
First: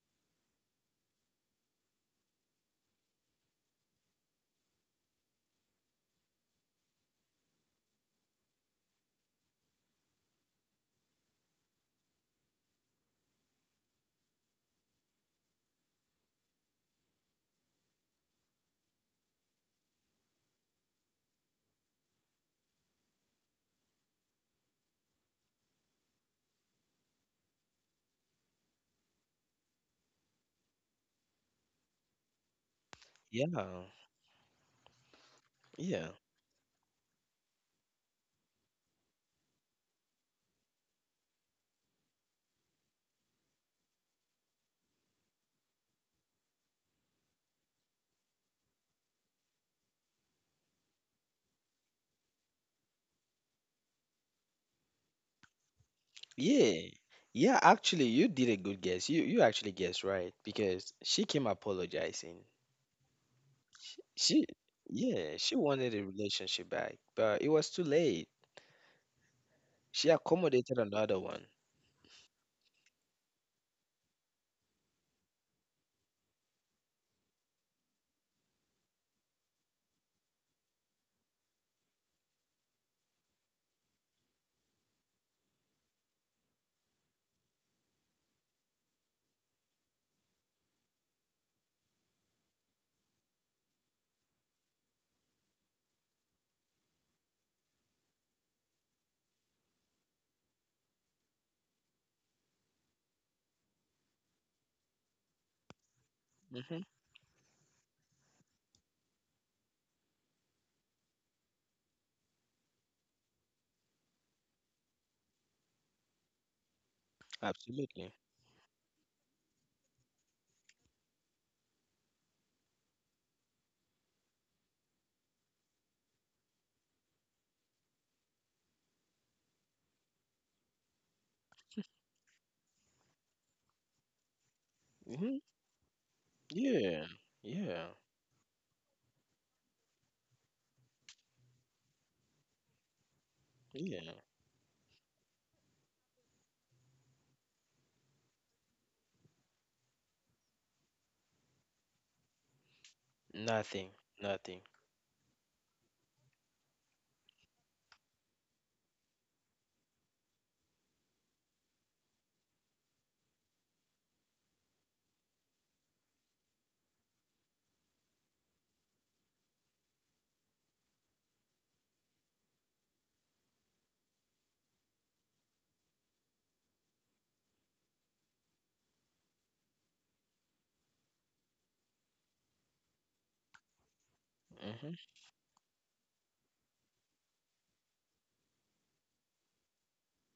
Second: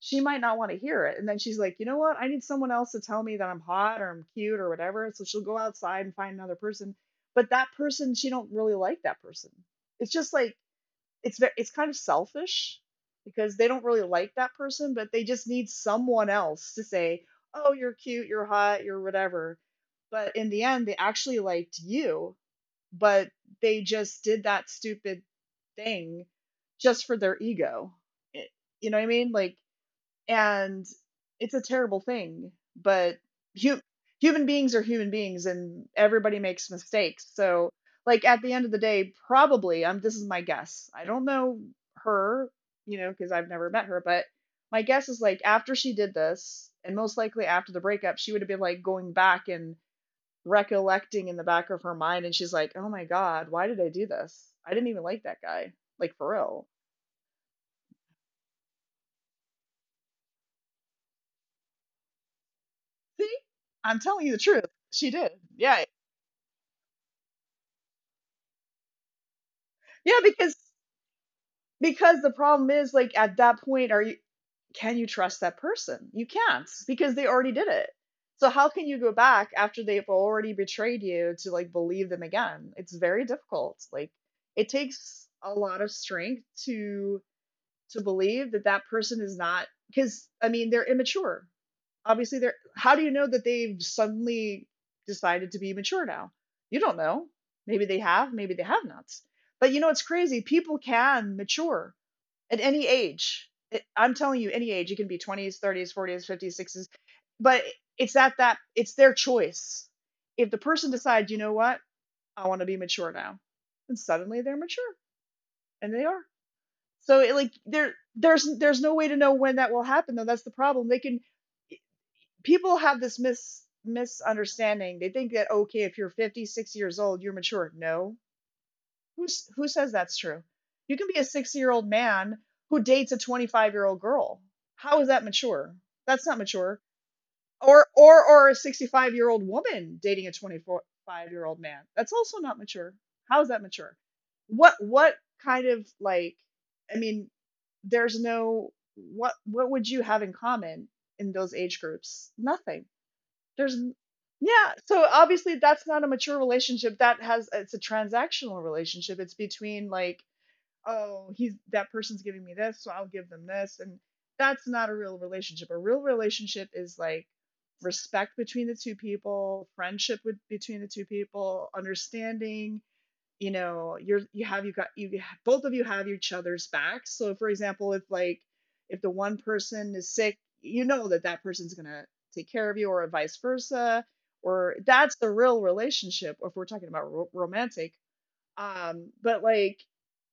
Speaker 2: she might not want to hear it. And then she's like, you know what? I need someone else to tell me that I'm hot or I'm cute or whatever. So she'll go outside and find another person. But that person, she don't really like that person. It's just like it's kind of selfish because they don't really like that person, but they just need someone else to say, "Oh, you're cute, you're hot, you're whatever." But in the end, they actually liked you, but they just did that stupid thing just for their ego. It- you know what I mean? Like and it's a terrible thing but hu-
Speaker 1: Yeah.
Speaker 2: human beings are human beings and
Speaker 1: Yeah.
Speaker 2: everybody makes mistakes so like at the end of the day probably this is my guess, I don't know her, you know, because I've never met her, but my guess is like after she did this and most likely after the breakup she would have been like going back and recollecting in the back of her mind and she's like, oh my god, why did I do this? I didn't even like that guy, like for real.
Speaker 1: Yeah. Yeah, actually you did a good guess. You actually guessed right because she came apologizing.
Speaker 2: See, I'm telling you the
Speaker 1: She,
Speaker 2: truth. She did.
Speaker 1: yeah, she
Speaker 2: Yeah.
Speaker 1: wanted a relationship back, but it was too late. She
Speaker 2: Yeah,
Speaker 1: accommodated another one.
Speaker 2: because the problem is like at that point are you can you trust that person? You can't because they already did it. So how can you go back after they've already betrayed you to like believe them again? It's very difficult. Like it takes a lot of strength to believe that that person is not because I mean they're immature obviously they're how do you know that they've suddenly decided to be mature now? You don't know. Maybe they have, maybe they have not, but you know it's crazy, people can mature at any age. I'm telling you, any age. You can be 20s, 30s, 40s, 50s,
Speaker 1: Hmm.
Speaker 2: 60s, but it's at that it's their choice. If the person decides, you know what, I want to be mature now, and suddenly they're mature, and they are, so like
Speaker 1: Absolutely.
Speaker 2: there's no way to know when that will happen though. That's the problem. They can, people have this misunderstanding. They think that okay, if you're 50, 60 years old, you're mature. No. Who says that's true? You can be a 60-year-old man who dates a 25-year-old girl. How is that
Speaker 1: Hmm.
Speaker 2: mature? That's not mature.
Speaker 1: Yeah.
Speaker 2: Or
Speaker 1: Yeah.
Speaker 2: or or a 65-year-old woman dating a 25-year-old man. That's also not mature. How is that mature?
Speaker 1: Yeah.
Speaker 2: What kind of like I mean, there's no what would you have in common in those age groups? Nothing. There's
Speaker 1: Nothing. Nothing.
Speaker 2: yeah, so obviously that's not a mature relationship. That has it's a transactional relationship. It's between like, oh, he's that person's giving me this, so I'll give them this and that's not a real relationship. A real relationship is like respect between the two people, friendship between the two people, understanding, you know you're you have you got you both of you have each other's backs. So for example if like if the one person is sick, you know that that person's going to take care of you or vice versa, or
Speaker 1: Hmm.
Speaker 2: that's the real relationship if we're talking about romantic, but like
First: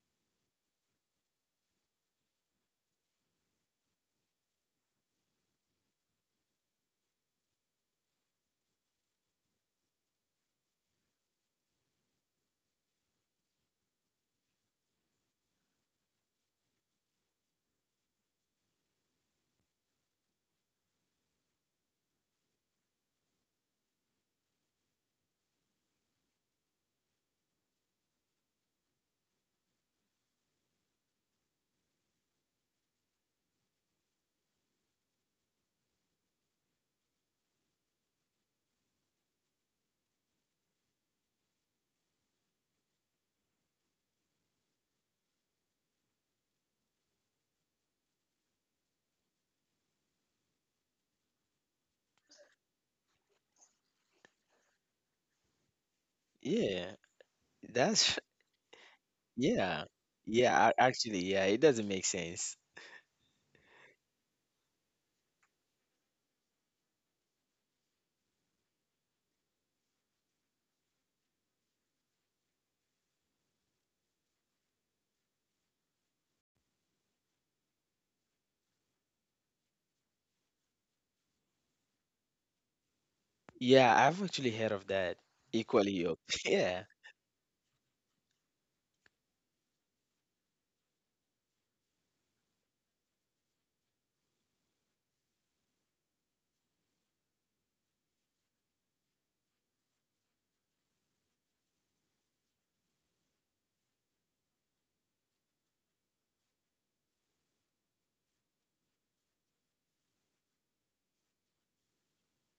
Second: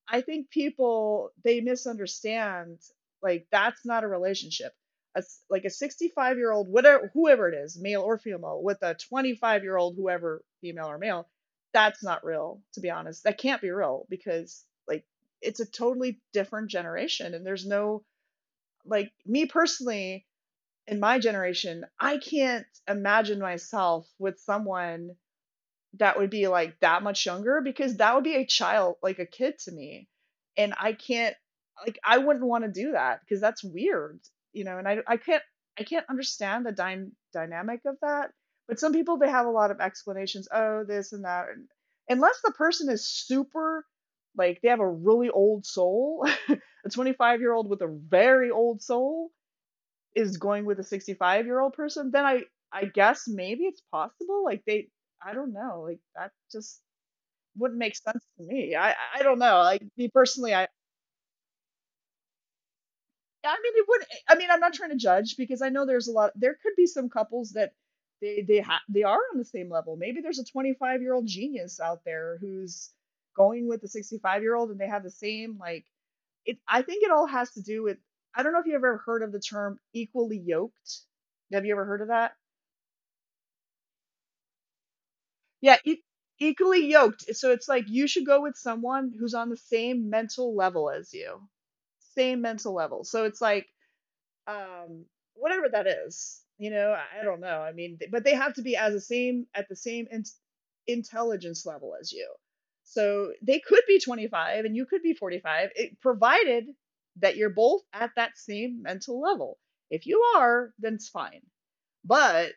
Speaker 2: I think people they misunderstand, like that's not a relationship. Like a 65-year-old whatever whoever it is, male or female, with a 25-year-old whoever female or male, that's not real. To be honest, that can't be real because like it's a totally different generation and there's no like me personally, in my generation, I can't imagine myself with someone that would be like that much younger because that would be a child, like a kid to me. And I can't like I wouldn't want to do that because that's weird, you know, and I can't understand the dynamic of that. But some people they have a lot of explanations, oh, this and that. And unless the person is super like they have a really old soul, [laughs] a 25-year-old with a very old soul, is going with a 65-year-old person, then I guess maybe it's possible. Like they, I don't know. Like that just
Speaker 1: Yeah.
Speaker 2: wouldn't make
Speaker 1: That's,
Speaker 2: sense to me. I don't know.
Speaker 1: yeah.
Speaker 2: Like me personally,
Speaker 1: Yeah, actually, yeah, it doesn't make sense.
Speaker 2: I mean it would. I mean I'm not trying to judge because I know there's a lot. There could be some couples that they they are on the same level. Maybe there's a 25-year-old genius out there who's going with the 65-year-old and they have the same like it. I think it all has to do with. I don't know if you ever heard of the term equally yoked. Have you ever heard of that?
Speaker 1: Yeah, I've actually heard of that.
Speaker 2: Yeah,
Speaker 1: Equally yoked. [laughs] Yeah.
Speaker 2: equally yoked. So it's like you should go with someone who's on the same mental level as you. Same mental level. So it's like um whatever that is. You know, I don't know. I mean, but they have to be as the same at the same intelligence level as you. So they could be 25 and you could be 45, it, provided that you're both at that same mental level. If you are, then it's fine. But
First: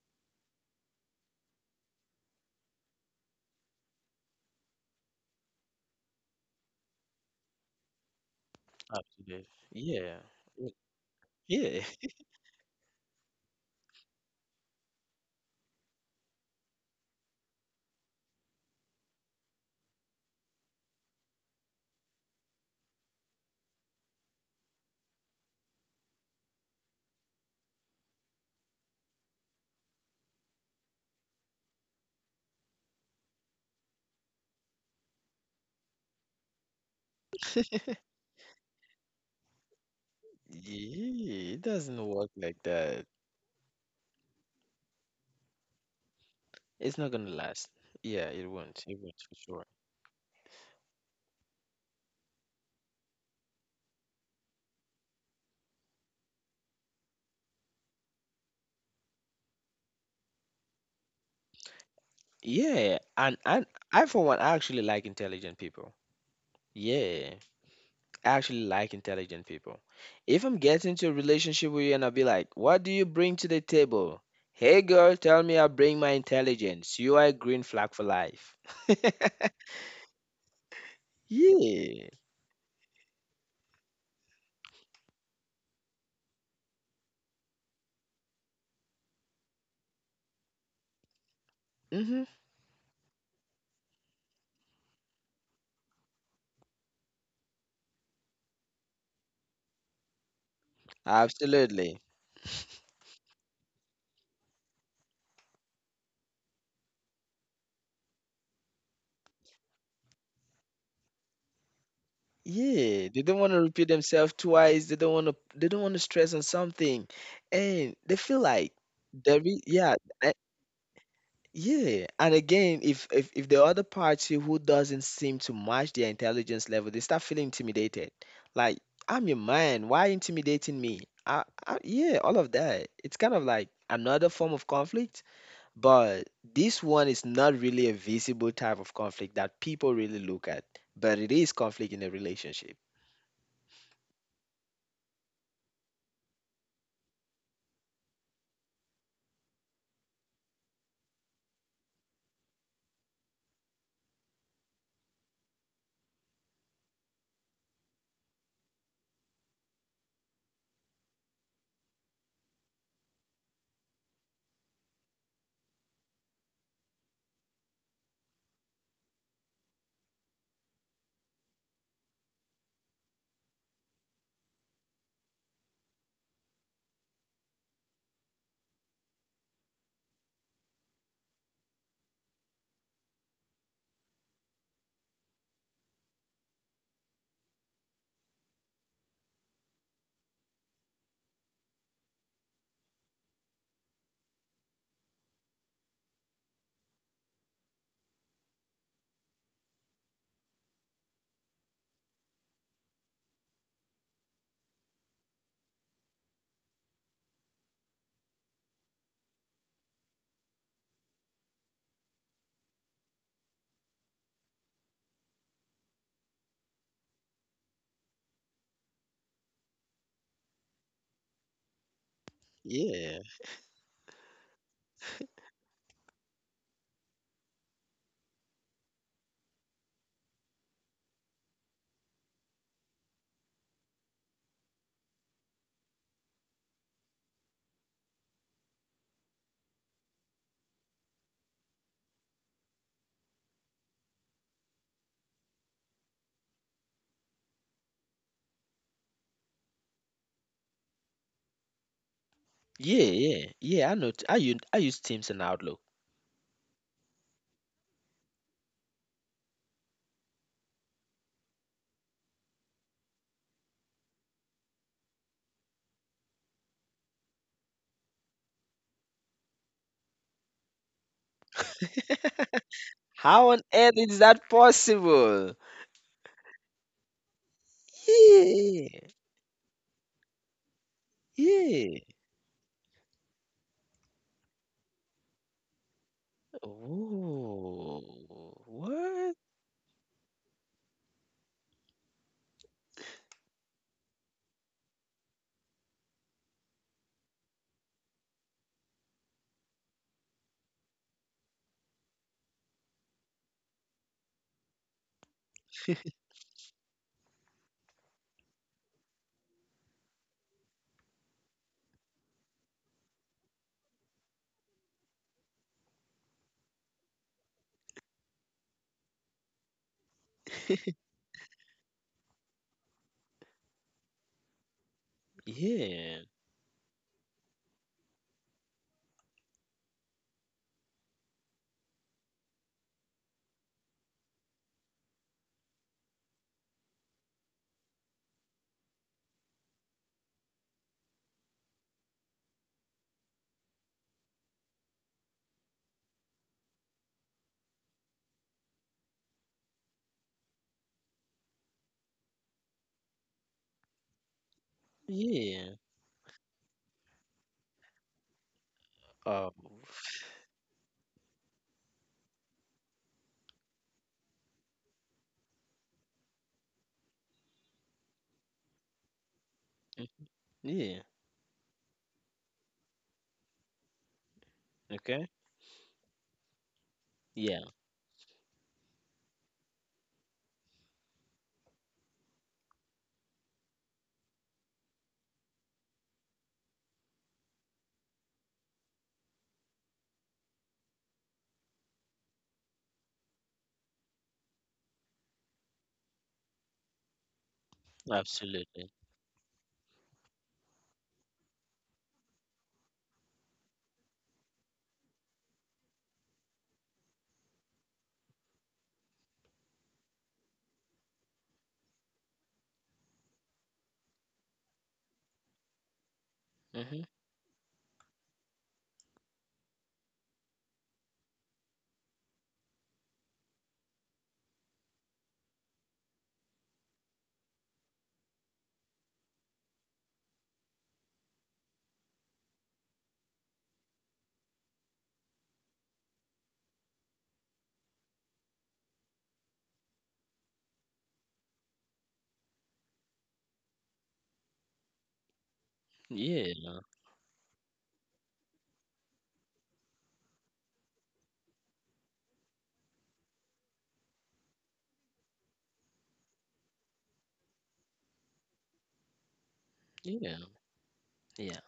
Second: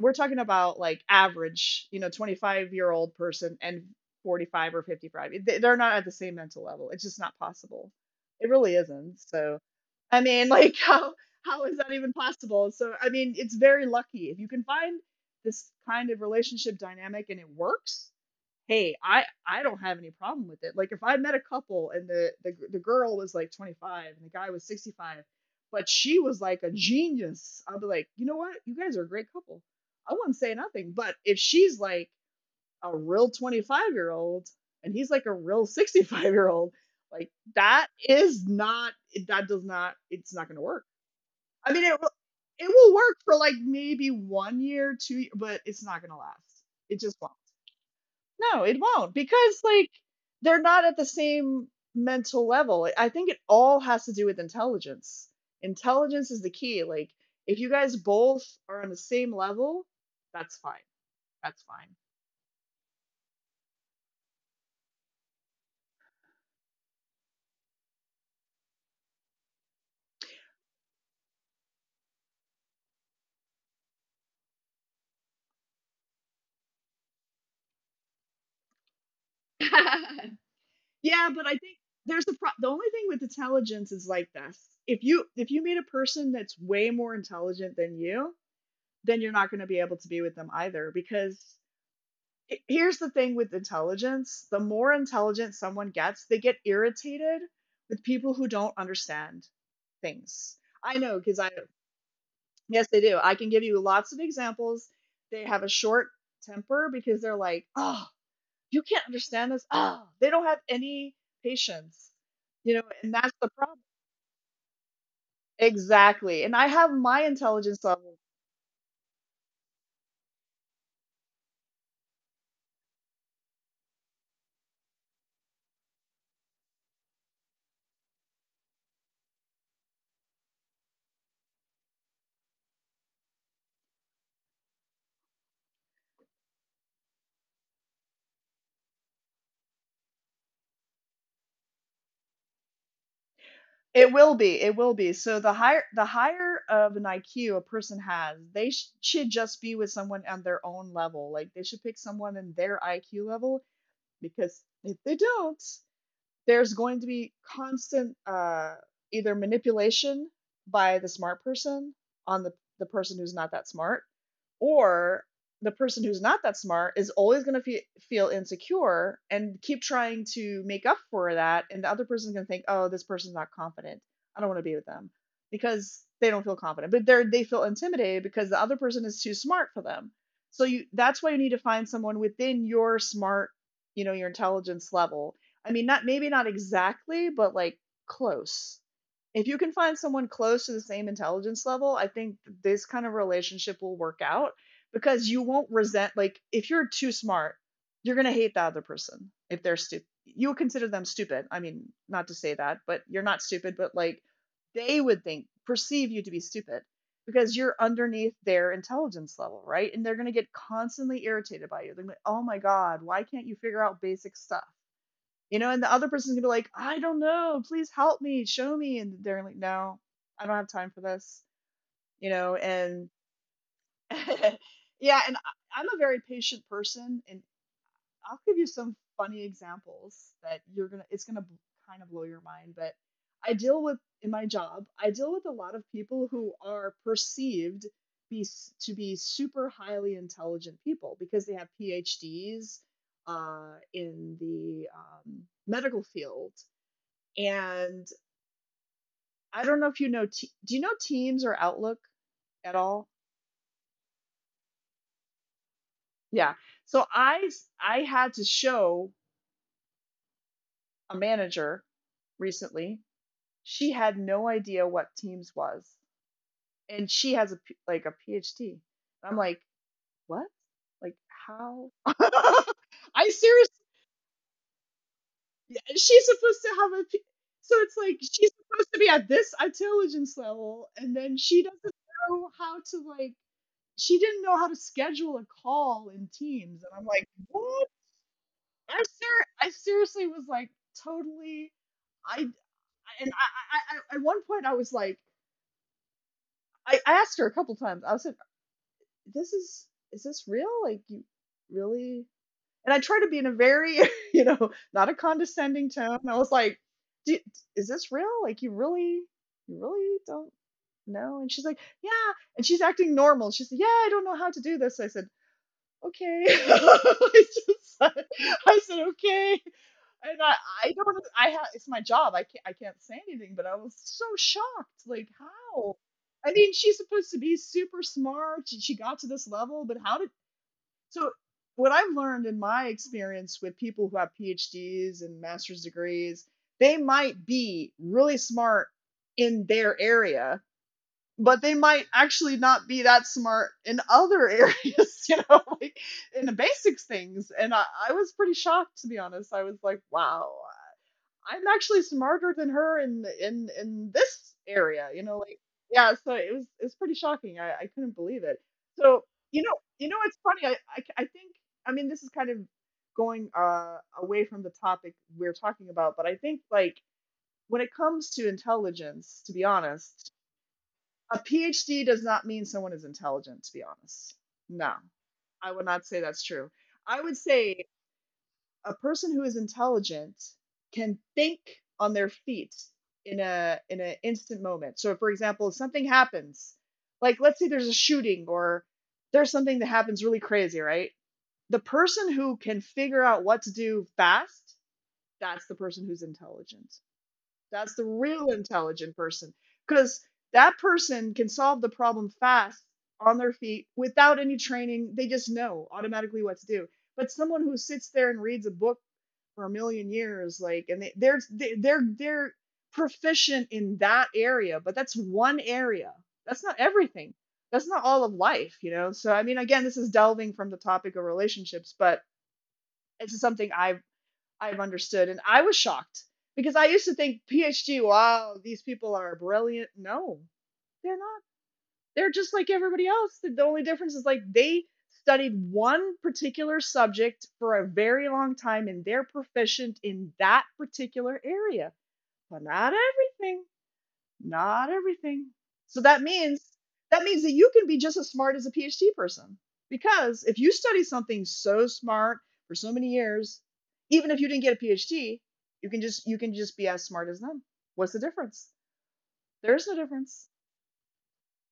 Speaker 2: we're talking about like average, you know, 25-year-old person and 45 or 55. They- are not at the same mental level. It's just not possible. It really isn't.
Speaker 1: Absolutely.
Speaker 2: So,
Speaker 1: Yeah.
Speaker 2: I mean, [laughs]
Speaker 1: y-
Speaker 2: like how is
Speaker 1: Yeah.
Speaker 2: that even
Speaker 1: [laughs]
Speaker 2: possible? So, I mean, it's very lucky if you can find this kind of relationship dynamic and it works hey, I don't have any problem with it. Like if I met a couple and the girl was like 25 and the guy was 65, but she was like a genius, I'd be like, you know what? You guys are a great couple. I wouldn't say nothing. But if she's like a real 25-year-old and he's like a real 65-year-old, like that is not that does not it's not gonna work.
Speaker 1: Yeah, it
Speaker 2: I mean
Speaker 1: doesn't work like
Speaker 2: it will
Speaker 1: that.
Speaker 2: work for like maybe 1 year, two, years, but it's not gonna last.
Speaker 1: It's
Speaker 2: It
Speaker 1: not
Speaker 2: just
Speaker 1: gonna
Speaker 2: won't.
Speaker 1: last. Yeah, it
Speaker 2: No, it
Speaker 1: won't. It
Speaker 2: won't
Speaker 1: won't for
Speaker 2: because
Speaker 1: sure.
Speaker 2: like they're not at the same mental level. Like, I think it all has to do with intelligence. Intelligence is the key. Like if you guys both are on the same level, that's fine. That's
Speaker 1: Yeah, and I for one, I actually like intelligent people. Yeah. Actually like intelligent people. If I'm getting into a relationship with you and I'll be like, what do you bring to the table? Hey girl, tell me I bring my intelligence. You are a green flag for life.
Speaker 2: fine. [laughs] Yeah, but I think
Speaker 1: Yeah.
Speaker 2: there's a the only thing with intelligence is like this. If you meet a person that's way more intelligent than you, then you're not going to be able to be with them either because
Speaker 1: Mm-hmm.
Speaker 2: here's the thing with intelligence, the more intelligent someone gets, they get irritated with people who don't understand things. I know because I,
Speaker 1: Absolutely.
Speaker 2: yes, they do. I can give you lots of examples. They have a short temper because they're like, oh, you can't understand this. Oh, they don't have any patience,
Speaker 1: Yeah.
Speaker 2: and
Speaker 1: They
Speaker 2: that's
Speaker 1: don't
Speaker 2: the
Speaker 1: want to
Speaker 2: problem.
Speaker 1: repeat themselves twice. They don't want to stress on
Speaker 2: Exactly. And I have
Speaker 1: something.
Speaker 2: my intelligence
Speaker 1: And they
Speaker 2: level.
Speaker 1: feel like there is, yeah. Yeah, and again, if if the other party who doesn't seem to match their intelligence level, they start feeling intimidated. Like, I'm your man. Why intimidating me? Yeah, all of that. It's kind of like another form of conflict, but this one is not really a visible type of conflict that people really look at, but it is conflict in a relationship.
Speaker 2: It will be. It will be. So the higher of an IQ a person has, should just be with someone on their own level. Like they should pick someone in their IQ level, because if they don't, there's going to be constant either manipulation by the smart person on the person who's not that smart, or the person who's not that smart is always going to feel insecure and keep trying to make up for that, and the other person's going to think, oh, this person's not confident, I don't want to be with them because they don't feel confident, but they feel intimidated because the other person is too smart for them. So you that's why you need to find someone within your smart you know your intelligence level. I mean, not maybe not exactly, but like close. If you can find someone close to the same intelligence level, I think this kind of relationship will work out, because you won't resent. Like if you're too smart, you're going to hate the other person if they're stupid. You would consider them stupid. I mean, not to say that, but you're not stupid, but like they would think perceive you to be stupid because you're underneath their intelligence level, right? And they're going to get constantly irritated by you. They're going to be like, "Oh my god, why can't you figure out basic stuff?" And the other person's gonna be like, I don't know, please help me, show me. And they're like, no, I don't have time for this. You know, and
Speaker 1: Yeah,
Speaker 2: [laughs] yeah, and I'm a very patient person, and I'll give you some funny examples that it's gonna kind of blow your mind. But I deal with, in my job, I deal with a lot of people who are perceived be to be super highly intelligent people because they have PhDs in the medical field. And I don't know if you know. Do you know Teams or Outlook at
Speaker 1: yeah,
Speaker 2: all?
Speaker 1: yeah, yeah. I know. I use Teams and Outlook.
Speaker 2: Yeah. So I had to show a manager recently. She had no idea what Teams was, and she has a like a PhD. I'm like, what? Like how? [laughs] I
Speaker 1: How on
Speaker 2: seriously,
Speaker 1: earth is that possible?
Speaker 2: she's supposed to have a. So it's like she's supposed to
Speaker 1: Yeah,
Speaker 2: be at this intelligence level, and then she doesn't
Speaker 1: yeah.
Speaker 2: know how to like she didn't know how to schedule a call in Teams, and I'm like, "What?"
Speaker 1: Oh, what?
Speaker 2: I seriously was like totally I I at one point I was like I asked her a couple times. I said, "This is this real? Like you really?" And I tried to be in a very [laughs] you know not a condescending tone. I was like, "Do- "Is this real? Like you really don't know?" And she's like, "Yeah." And she's acting normal. She's like, "Yeah, I don't know how to do this." I said, okay. [laughs] It's just like, I said okay, and I don't I have it's my job. I can't say anything, but I was so shocked. Like how?
Speaker 1: Yeah,
Speaker 2: I mean, she's supposed to be super smart. She got to this level, but how did so? What I've learned in my experience with people who have PhDs and master's degrees, they might be really smart in their area, but they might actually not be that smart in other [laughs] areas, you know, like in the basics things. I was pretty shocked to be honest. I was like, wow, I'm actually smarter than her in in this area, you know, like
Speaker 1: yeah.
Speaker 2: yeah. So it's pretty shocking. I couldn't believe it. So
Speaker 1: Um,
Speaker 2: you know it's funny. I think I mean this is kind of going away from the topic we're talking about, but I think like when it comes to intelligence, to be honest,
Speaker 1: yeah.
Speaker 2: a PhD does not mean someone is intelligent, to be honest. No,
Speaker 1: Okay.
Speaker 2: I would not say that's true. I would
Speaker 1: Yeah,
Speaker 2: say a person who is intelligent can think on their feet in a in an instant moment. So for example, if something happens, like let's say there's a shooting or there's something that happens really crazy, right? The person who can figure out what to do fast, that's the person who's intelligent. That's the real
Speaker 1: absolutely.
Speaker 2: intelligent person because that person can solve the problem fast on their feet without any training. They just know automatically what to do. But someone who sits there and reads a book for a million years, like, and they're they're proficient in that area, but that's one area. That's not
Speaker 1: Mm-hmm.
Speaker 2: everything. That's not all of life, you know. So I mean, again, this is delving from the topic of relationships, but this is something I've understood. And I was shocked because I used to think PhD, wow, these people are brilliant. No, they're not. They're just like everybody else. The only difference is like they studied one particular subject for a very long time and they're proficient in that particular area, but not everything. Not everything. So
Speaker 1: Yeah,
Speaker 2: that means that you can be just as smart as a PhD person. Because if you study something so smart for so many years, even if you didn't get a PhD, you can just be as smart as them. What's the difference? There is no
Speaker 1: yeah,
Speaker 2: difference.
Speaker 1: yeah.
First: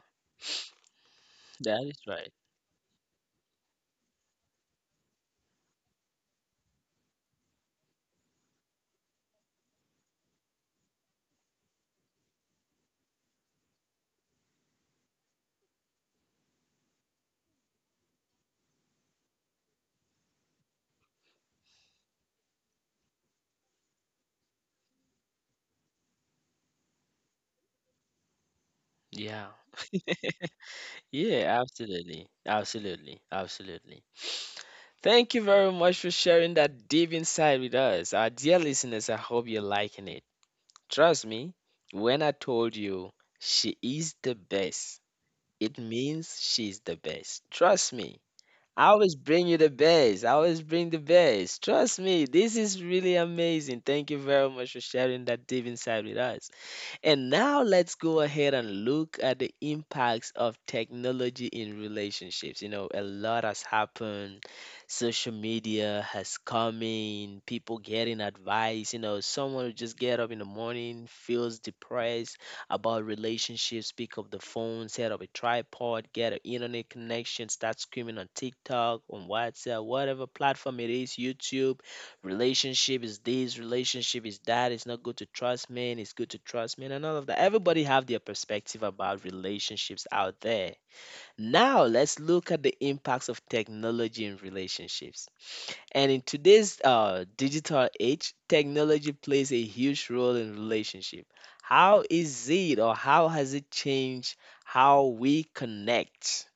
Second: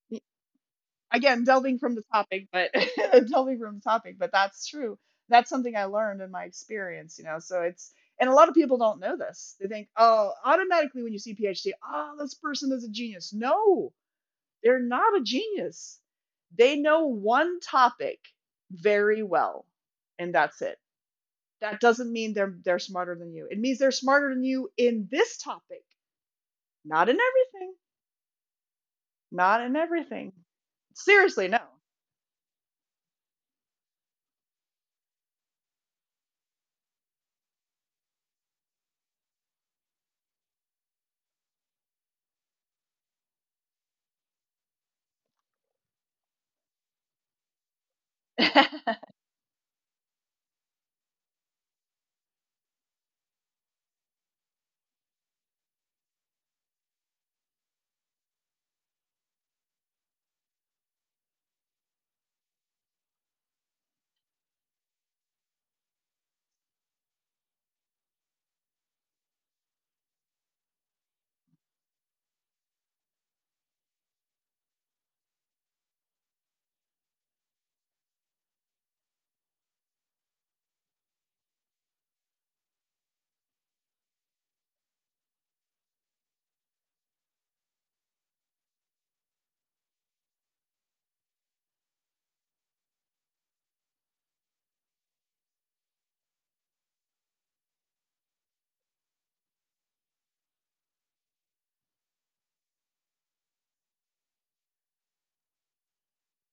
Speaker 2: Again, delving
Speaker 1: That
Speaker 2: from the
Speaker 1: is right.
Speaker 2: topic, but [laughs] delving from the topic, but that's true. That's something I learned in my experience, you know. So it's and a lot of people don't know this. They think, oh, automatically when you see PhD, oh, this person is a genius. No, they're not a genius. They know one topic very well, and that's it. That doesn't mean they're smarter than you. It means they're smarter than you in this topic, not in everything,
Speaker 1: Yeah,
Speaker 2: not in everything. Seriously, no.
Speaker 1: yeah. Absolutely, absolutely, absolutely. Thank you very much for sharing that deep insight with us, our dear listeners. I hope you're liking it. Trust me, when I told you she is the best, it means she's the best. Trust me. I
Speaker 2: [laughs]
Speaker 1: always bring you the best. I always bring the best. Trust me, this is really amazing. Thank you very much for sharing that deep inside with us. And now let's go ahead and look at the impacts of technology in relationships. You know, a lot has happened. Social media has come in, people getting advice. You know, someone who just get up in the morning, feels depressed about relationships, pick up the phone, set up a tripod, get an internet connection, start screaming on TikTok, on WhatsApp, whatever platform it is, YouTube, relationship is this, relationship is that, it's not good to trust men, it's good to trust men, and all of that. Everybody have their perspective about relationships out there. Now let's look at the impacts of technology in relationships. And in today's digital age, technology plays a huge role in relationship. How is it, or how has it changed how we connect?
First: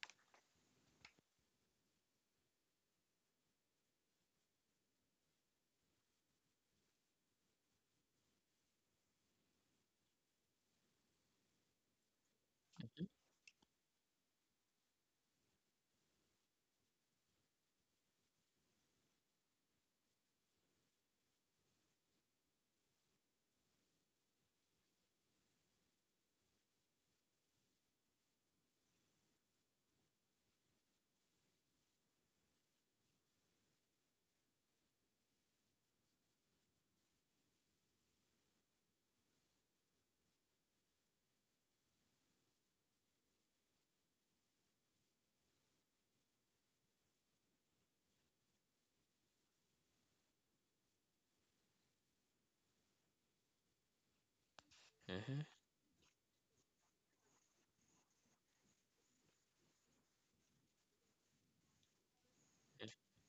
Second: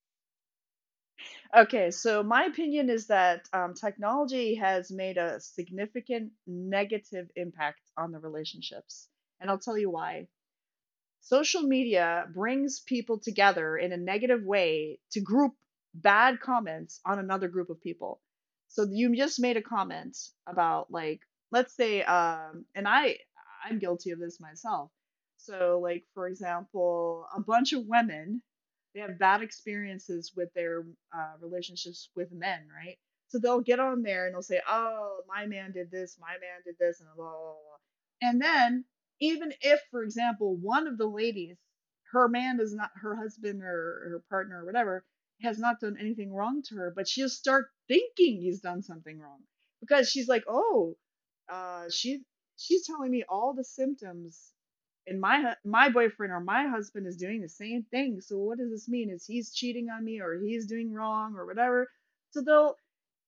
Speaker 2: Okay, so my opinion is that technology has made a significant negative impact on the relationships, and I'll tell you why. Social media brings people together in a negative way to group bad comments on another group of people. So you just made a comment about like let's say and I I'm guilty of this myself. So like for example, a bunch of women they have bad experiences with their relationships with men, right? So they'll get on there and they'll say, "Oh, my man did this, my man did this," and blah blah blah. And then even if, for example, one of the ladies, her man is not her husband or her partner or whatever, has not done anything wrong to her, but she'll start thinking he's done something wrong because she's like, oh, uh, she she's telling me all the symptoms, and
Speaker 1: Mhm,
Speaker 2: my boyfriend or my husband is doing the same thing. So what does this mean? Is he's cheating on me or he's doing wrong or whatever? So they'll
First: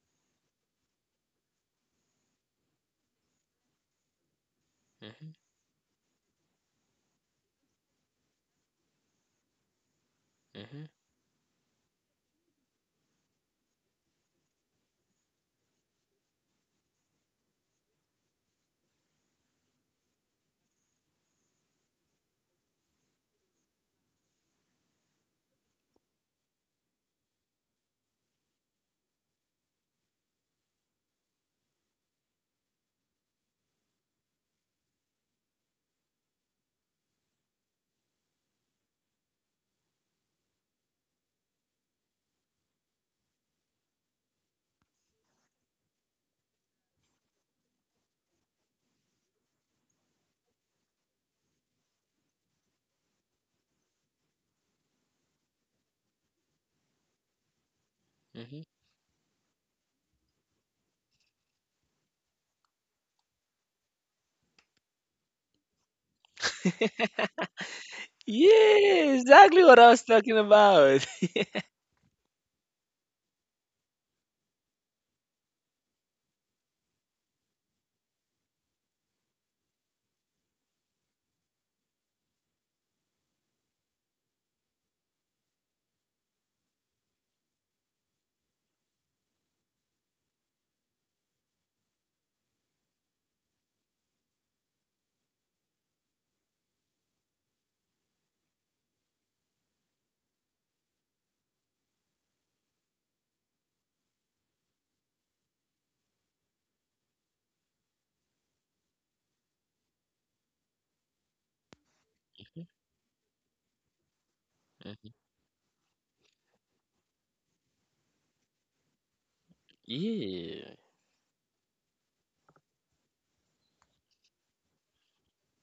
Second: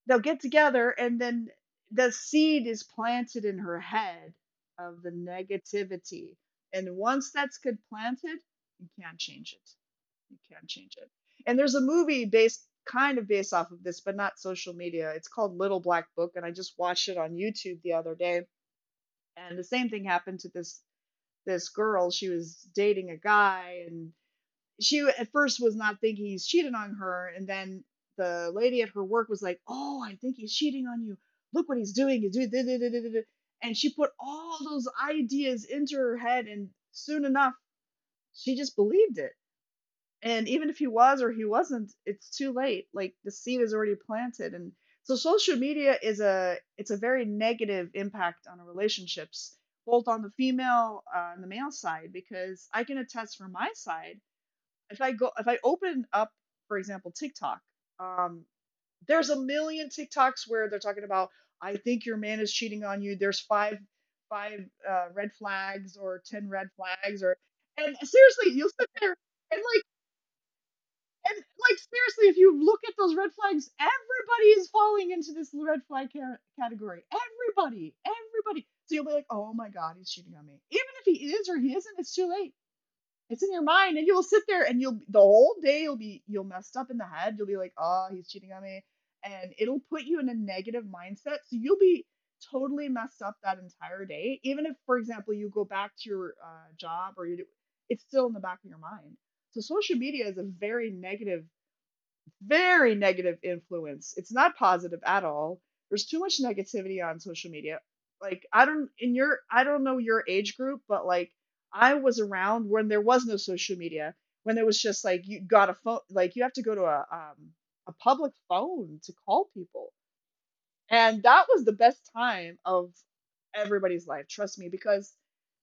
Speaker 2: they'll get together and then the seed is planted in her head of the
Speaker 1: mhm,
Speaker 2: negativity. And once that's good planted, you can't change it. You can't
Speaker 1: mhm,
Speaker 2: change it. And there's a movie based kind of based off of this, but not social media. It's called Little Black Book, and I just watched it on YouTube the other day. And the same thing happened to this girl. She was dating a guy, and she at first was not thinking he's cheating on her, and then the lady at her work was like, "Oh, I think he's cheating on you. Look what he's doing. He's doing." da- da- da- da- da- da." And she put all those ideas into her head, and soon enough, she just believed it. And even if he was or he wasn't, it's too late. Like the seed is already planted, and so social media is a it's a very negative impact on our relationships, both on the female and the male side, because I can attest from my side. If I open up, for example, TikTok,
Speaker 1: mhm,
Speaker 2: um,
Speaker 1: mhm.
Speaker 2: there's a million TikToks where they're talking about I think your man is cheating on you. There's five red flags or 10 red flags
Speaker 1: [laughs]
Speaker 2: or, and seriously, you'll sit
Speaker 1: Yeah,
Speaker 2: there and
Speaker 1: exactly what
Speaker 2: like
Speaker 1: I was talking about.
Speaker 2: and like seriously, if you look at those red flags, everybody is falling into this red flag category. Everybody, everybody. So you'll be like, oh my god, he's cheating on me. Even if he is or he isn't, it's too late. It's in your mind, and you will sit there and you'll the whole day you'll be you'll messed up in the head. You'll be like, oh, he's cheating on me, and it'll put you in a negative mindset. So you'll be totally messed up that entire day. Even if, for example, you go back to your job or you do, it's still in the back of your mind. So social media is a very negative influence. It's not positive at all. There's too much negativity on social media. Like I don't know your age group, but like I was
Speaker 1: Mhm.
Speaker 2: around when there was no social media, when it was just like you got a phone, like you have to go to a a public phone to call people.
Speaker 1: Yeah.
Speaker 2: And that was the best time of everybody's life, trust me, because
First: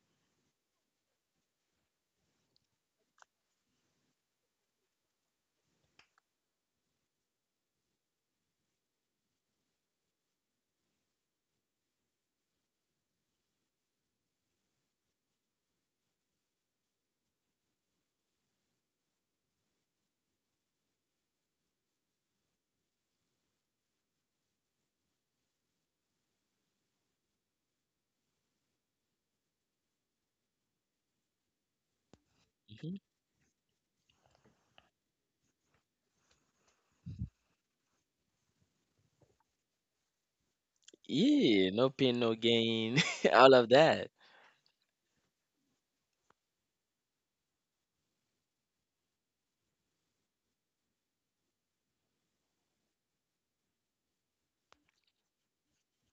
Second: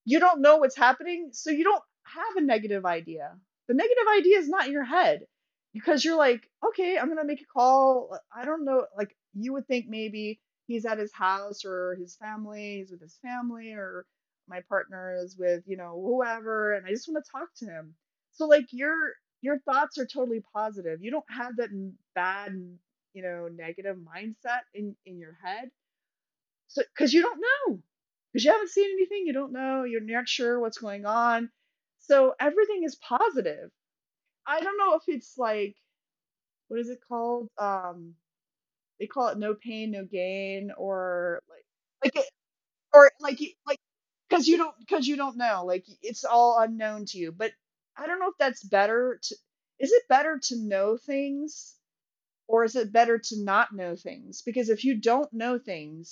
Speaker 2: you don't know what's happening, so you don't have a negative idea. The negative idea is not in your head because you're like, okay, I'm gonna make a call. I don't know, like you would think maybe he's at his house or his family, he's with his family, or my partner is with, you know, whoever, and I just want to talk to him. So like your thoughts are totally positive. You don't have that bad, you know, negative mindset in your head. So cuz you don't know. Cuz you haven't seen anything, you don't know, you're not sure what's going on. So everything is
Speaker 1: Mhm.
Speaker 2: positive. I don't know if it's like, what is it called? They call it no pain no gain, or
Speaker 1: Yeah. No pain,
Speaker 2: like it,
Speaker 1: no gain.
Speaker 2: or
Speaker 1: [laughs]
Speaker 2: like you-
Speaker 1: All of
Speaker 2: like
Speaker 1: that.
Speaker 2: cuz you don't know. Like it's all unknown to you. But I don't know if that's better to, is it better to know things? Or is it better to not know things? Because if you don't know things,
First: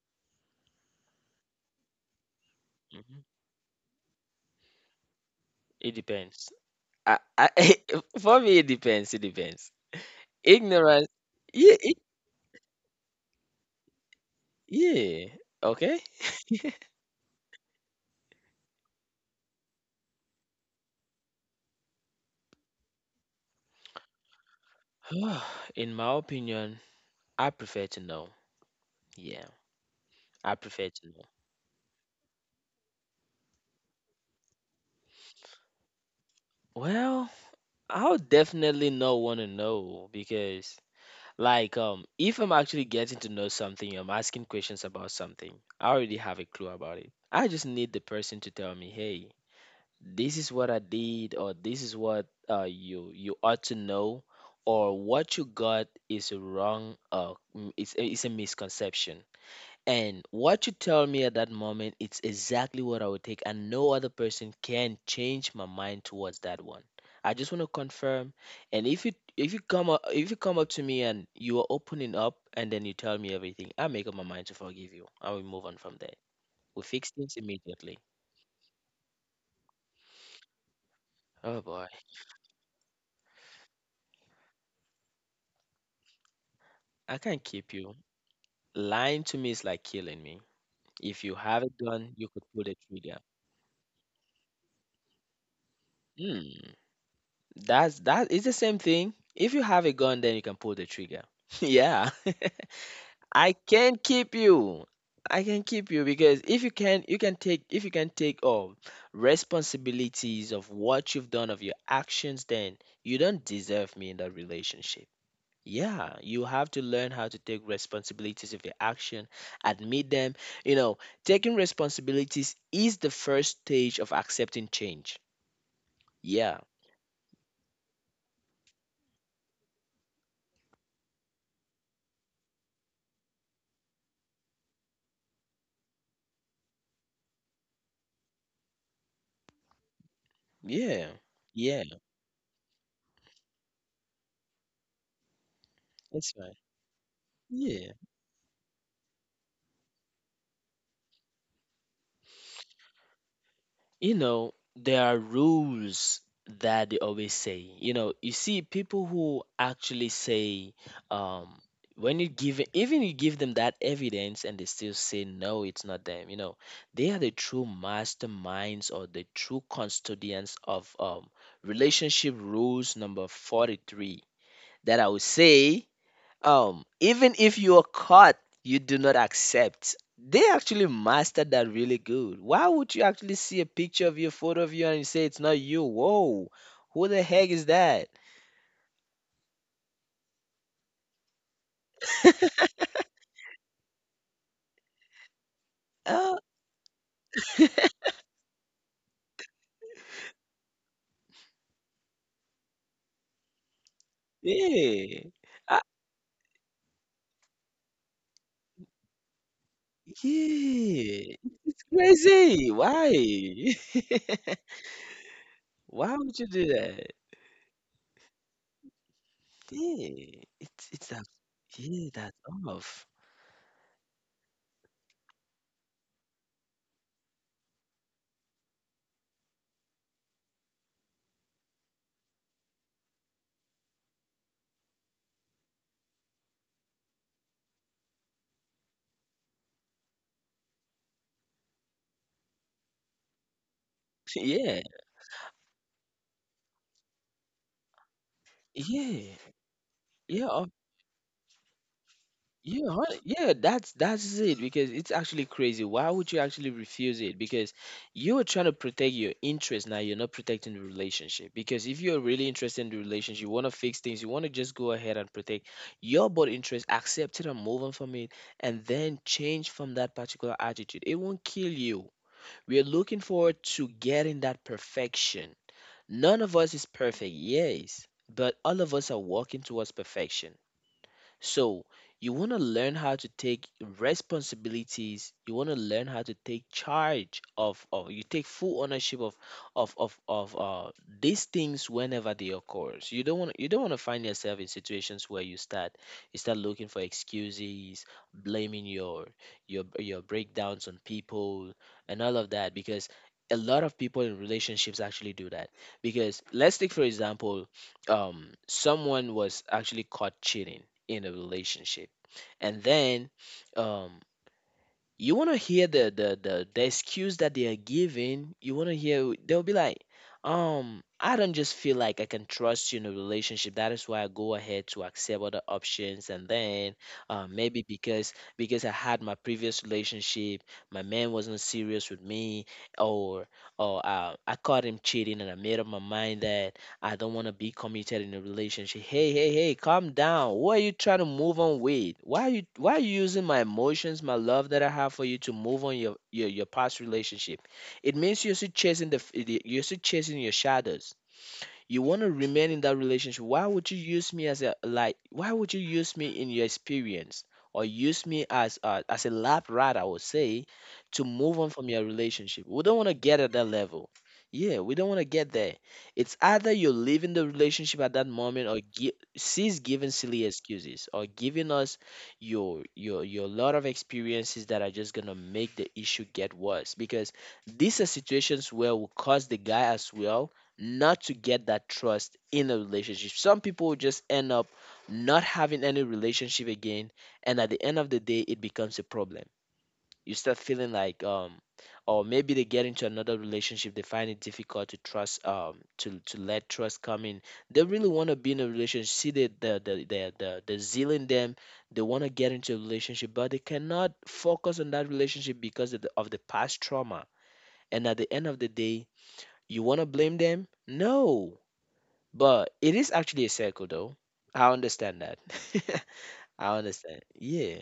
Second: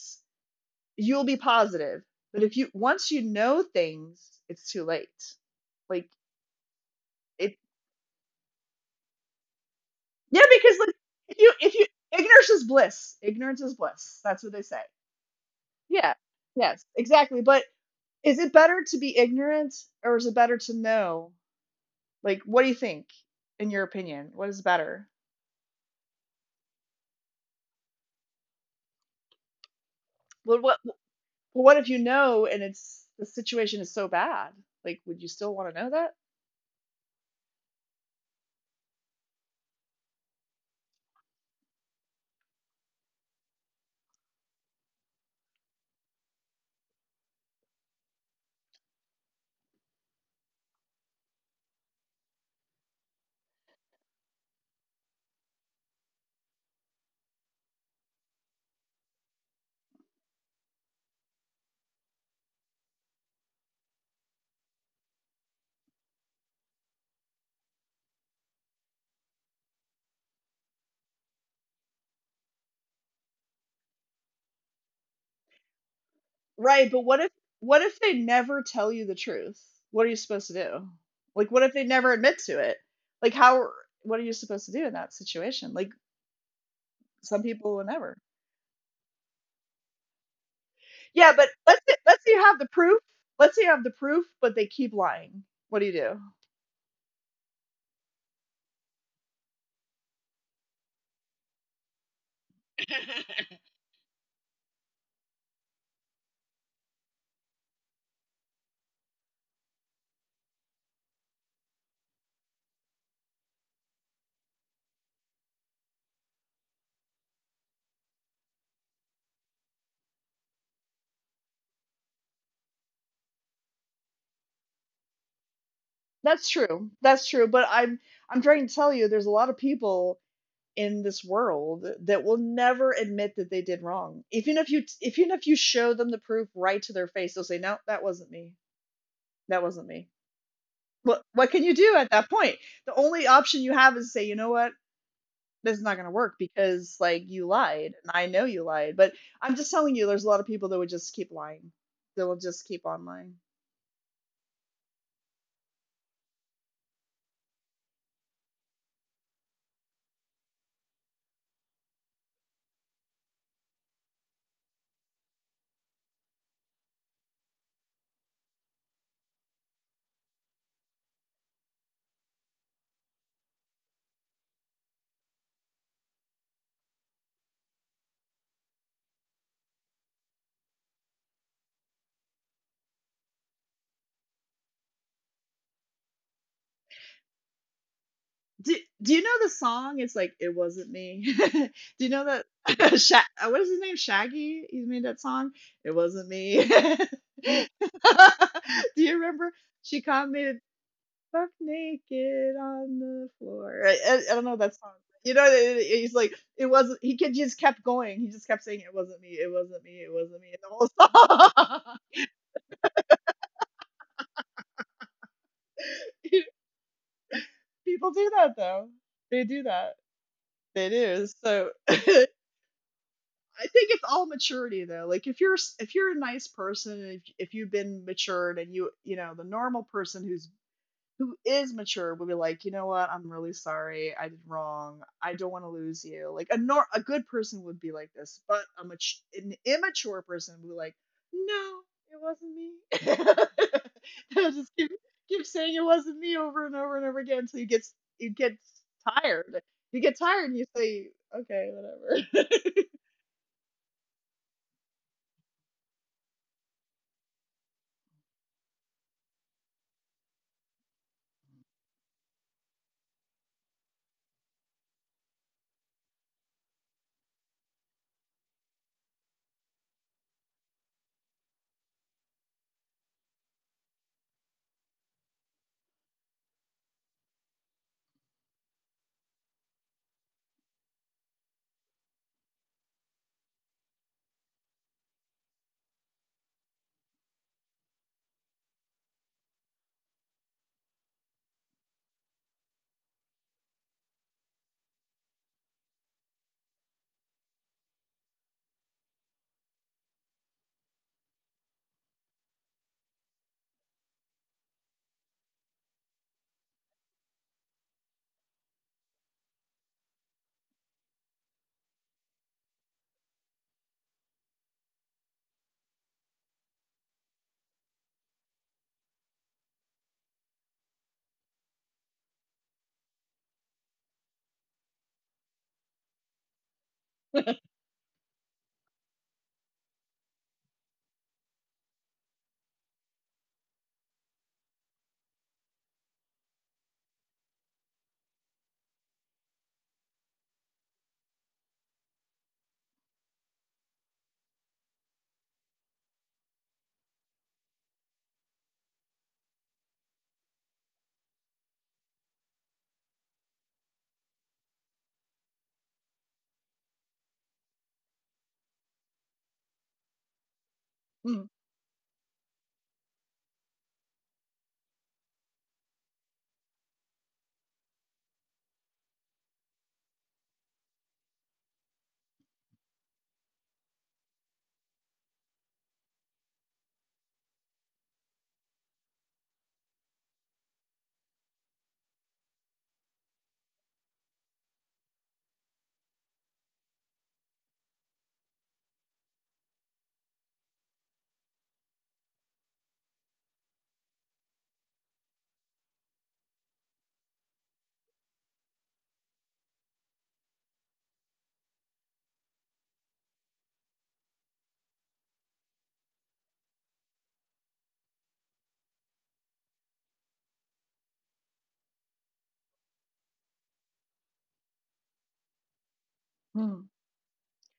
Speaker 2: you'll be positive. But if you once you
Speaker 1: Mhm.
Speaker 2: know things, it's too late.
Speaker 1: It
Speaker 2: Like
Speaker 1: depends. I, I,
Speaker 2: it.
Speaker 1: [laughs] for me, it depends. It depends.
Speaker 2: Yeah, because like
Speaker 1: Ignorance.
Speaker 2: if
Speaker 1: Yeah.
Speaker 2: you ignorance is bliss. Ignorance is bliss. That's what they say.
Speaker 1: Yeah. Okay.
Speaker 2: Yeah. Yes, exactly. But is it better to be ignorant or is it better to know? Like what do you think, in your opinion? What is better?
Speaker 1: [sighs] In my opinion, I prefer to know. Yeah. I
Speaker 2: What what
Speaker 1: prefer to know.
Speaker 2: what if you know and it's the situation is so bad? Like would you still want to know that?
Speaker 1: Well, I'll definitely not want to know because, like, if I'm actually getting to know something, I'm asking questions about something, I already have a clue about it. I just need the person to tell me, hey, this is what I did, or this is what you you ought to know, or what you got is wrong, it's a misconception. And what you tell me at that moment, it's exactly what I would take, and no other person can change my mind towards that one. I just want to confirm. And if you if you come up to me and you are opening up and then you tell me everything, I make up my mind to forgive you. I will move on from there. We
Speaker 2: Right, but
Speaker 1: fix
Speaker 2: what if
Speaker 1: things
Speaker 2: what if
Speaker 1: immediately.
Speaker 2: they never tell you the truth? What are you supposed to do? Like
Speaker 1: Oh
Speaker 2: what if they
Speaker 1: boy,
Speaker 2: never admit to it? Like how, what are you supposed to do in that situation? Like
Speaker 1: I
Speaker 2: some
Speaker 1: can't keep
Speaker 2: people will
Speaker 1: you.
Speaker 2: never.
Speaker 1: Lying to me is like killing me. If
Speaker 2: Yeah,
Speaker 1: you
Speaker 2: but
Speaker 1: have a
Speaker 2: let's say,
Speaker 1: gun,
Speaker 2: let's
Speaker 1: you
Speaker 2: say you
Speaker 1: could
Speaker 2: have
Speaker 1: pull
Speaker 2: the
Speaker 1: the
Speaker 2: proof.
Speaker 1: trigger.
Speaker 2: Let's say you have the proof, but they keep lying. What do you do?
Speaker 1: Hmm, that is the same thing. If you have a gun, then you can pull the trigger. [laughs] Yeah. I can keep you. I can keep you because if you can, you can take if you can take all responsibilities of what you've done of your actions, then you don't deserve me in that relationship. Yeah, you have to learn how to take responsibilities of your action, admit them. You know, Taking responsibilities is the first stage of accepting change.
Speaker 2: That's
Speaker 1: Yeah,
Speaker 2: true. That's true, but I'm trying to tell you there's a lot of people in this world that will never admit that they did wrong. Even if you show them the proof right to their face, they'll say, "No, that wasn't me. That wasn't me."
Speaker 1: yeah,
Speaker 2: What can you
Speaker 1: yeah.
Speaker 2: do at that point? The only option you have is to say, you know what, this is not going to work
Speaker 1: That's right.
Speaker 2: because like you lied,
Speaker 1: Yeah.
Speaker 2: and I know you lied. But I'm just telling you, there's a lot of people that would just keep lying. They'll just keep on lying.
Speaker 1: You know, there are rules that they always say. You know, you see people who actually say, um, when you give even you give them that evidence and they still say no, it's not them. You know, they are the true masterminds or the true custodians of relationship rules number 43 that I would say even if you are caught, you do not accept. They actually mastered that really good. Why would you actually see a picture of you, photo of you, and you say it's not you? Whoa, who the heck is that?
Speaker 2: Do Do you know the song? It's like, it wasn't me. [laughs] Do you know that? [laughs] What is his name? Shaggy. He made that song. It wasn't
Speaker 1: Oh,
Speaker 2: me. [laughs] Do you remember? She caught me half naked on the floor. I don't know that song.
Speaker 1: yeah.
Speaker 2: You know,
Speaker 1: Ah,
Speaker 2: he's like, it wasn't. He could just kept going. He just kept saying, "It wasn't me. It wasn't me. It wasn't me." And the whole
Speaker 1: yeah.
Speaker 2: song.
Speaker 1: It's crazy. Why? [laughs] Why would you
Speaker 2: [laughs]
Speaker 1: do that?
Speaker 2: People do that though. They do that.
Speaker 1: Yeah.
Speaker 2: They
Speaker 1: It's that
Speaker 2: do. So [laughs] I
Speaker 1: yeah, that's off.
Speaker 2: think it's all maturity though. Like if if you're a nice person, and if you've been matured, and you know the normal person who is mature will be like, you know what, I'm really sorry, I did wrong, I don't want to lose you. Like a nor- a good person would be like this, but an immature person would be like, no, it wasn't me.
Speaker 1: [laughs]
Speaker 2: [laughs] They'll just
Speaker 1: Yeah.
Speaker 2: keep keep saying it wasn't me over and over and over again until you get
Speaker 1: Yeah.
Speaker 2: tired. You get tired and
Speaker 1: Yeah,
Speaker 2: you say, okay, whatever. [laughs]
Speaker 1: yeah, that's it because it's actually crazy. Why would you actually refuse it? Because you're trying to protect your interest now, you're not protecting the relationship. Because if you're really interested in the relationship, you want to fix things, you want to just go ahead and protect your but interest, accept it and move on from it, and then change from that particular attitude. It won't kill you. We're looking forward to getting that perfection. None of us is perfect, yes, but all of us are walking towards perfection. So you want to learn how to take responsibilities. You want to learn how to take charge of you take full ownership of of of of uh, these things whenever they occurs. You don't want to find yourself in situations where you start looking for excuses, blaming your your breakdowns on people and all of that because a lot of people in relationships actually do that. Because let's take for example, someone was actually caught cheating in a relationship and then um you want to hear the excuse that they are giving you want to hear they'll be like I don't just feel like I can trust you in a relationship, that is why I go ahead to accept other options, and then maybe because I had my previous relationship, my man wasn't serious with me, or I caught him cheating and I made up my mind that I don't want to be committed in a relationship. Hey, hey, hey, calm down. What are you trying to move on with? Why are you using my emotions, my love that I have for you, to move on your your past relationship? It means you're still chasing you're still chasing your shadows, you want to remain in that relationship. Why would you use me as a like why would you use me in your experience, or use me as a lab rat I would say, to
Speaker 2: Hmm,
Speaker 1: move on from your relationship. We don't want to get at that level. Yeah, we don't want to get there. It's either you're leaving the relationship at that moment or gi- cease giving silly excuses or giving us your lot of experiences that are just gonna make the issue get worse, because these are situations where will cause the guy as well not to get that trust in a relationship. Some people just end up not having any relationship again, and at the end of the day, it becomes a problem. You start feeling like, or maybe they get into another relationship, they find it difficult to trust, to let trust come in. They really want to be in a relationship. See the zeal in them. They want to get into a relationship, but they cannot focus on that relationship because of of the past trauma. And at the end of the day, you want to blame them? No. But it is actually a circle, though. I understand that. [laughs] I
Speaker 2: hmm.
Speaker 1: understand. Yeah,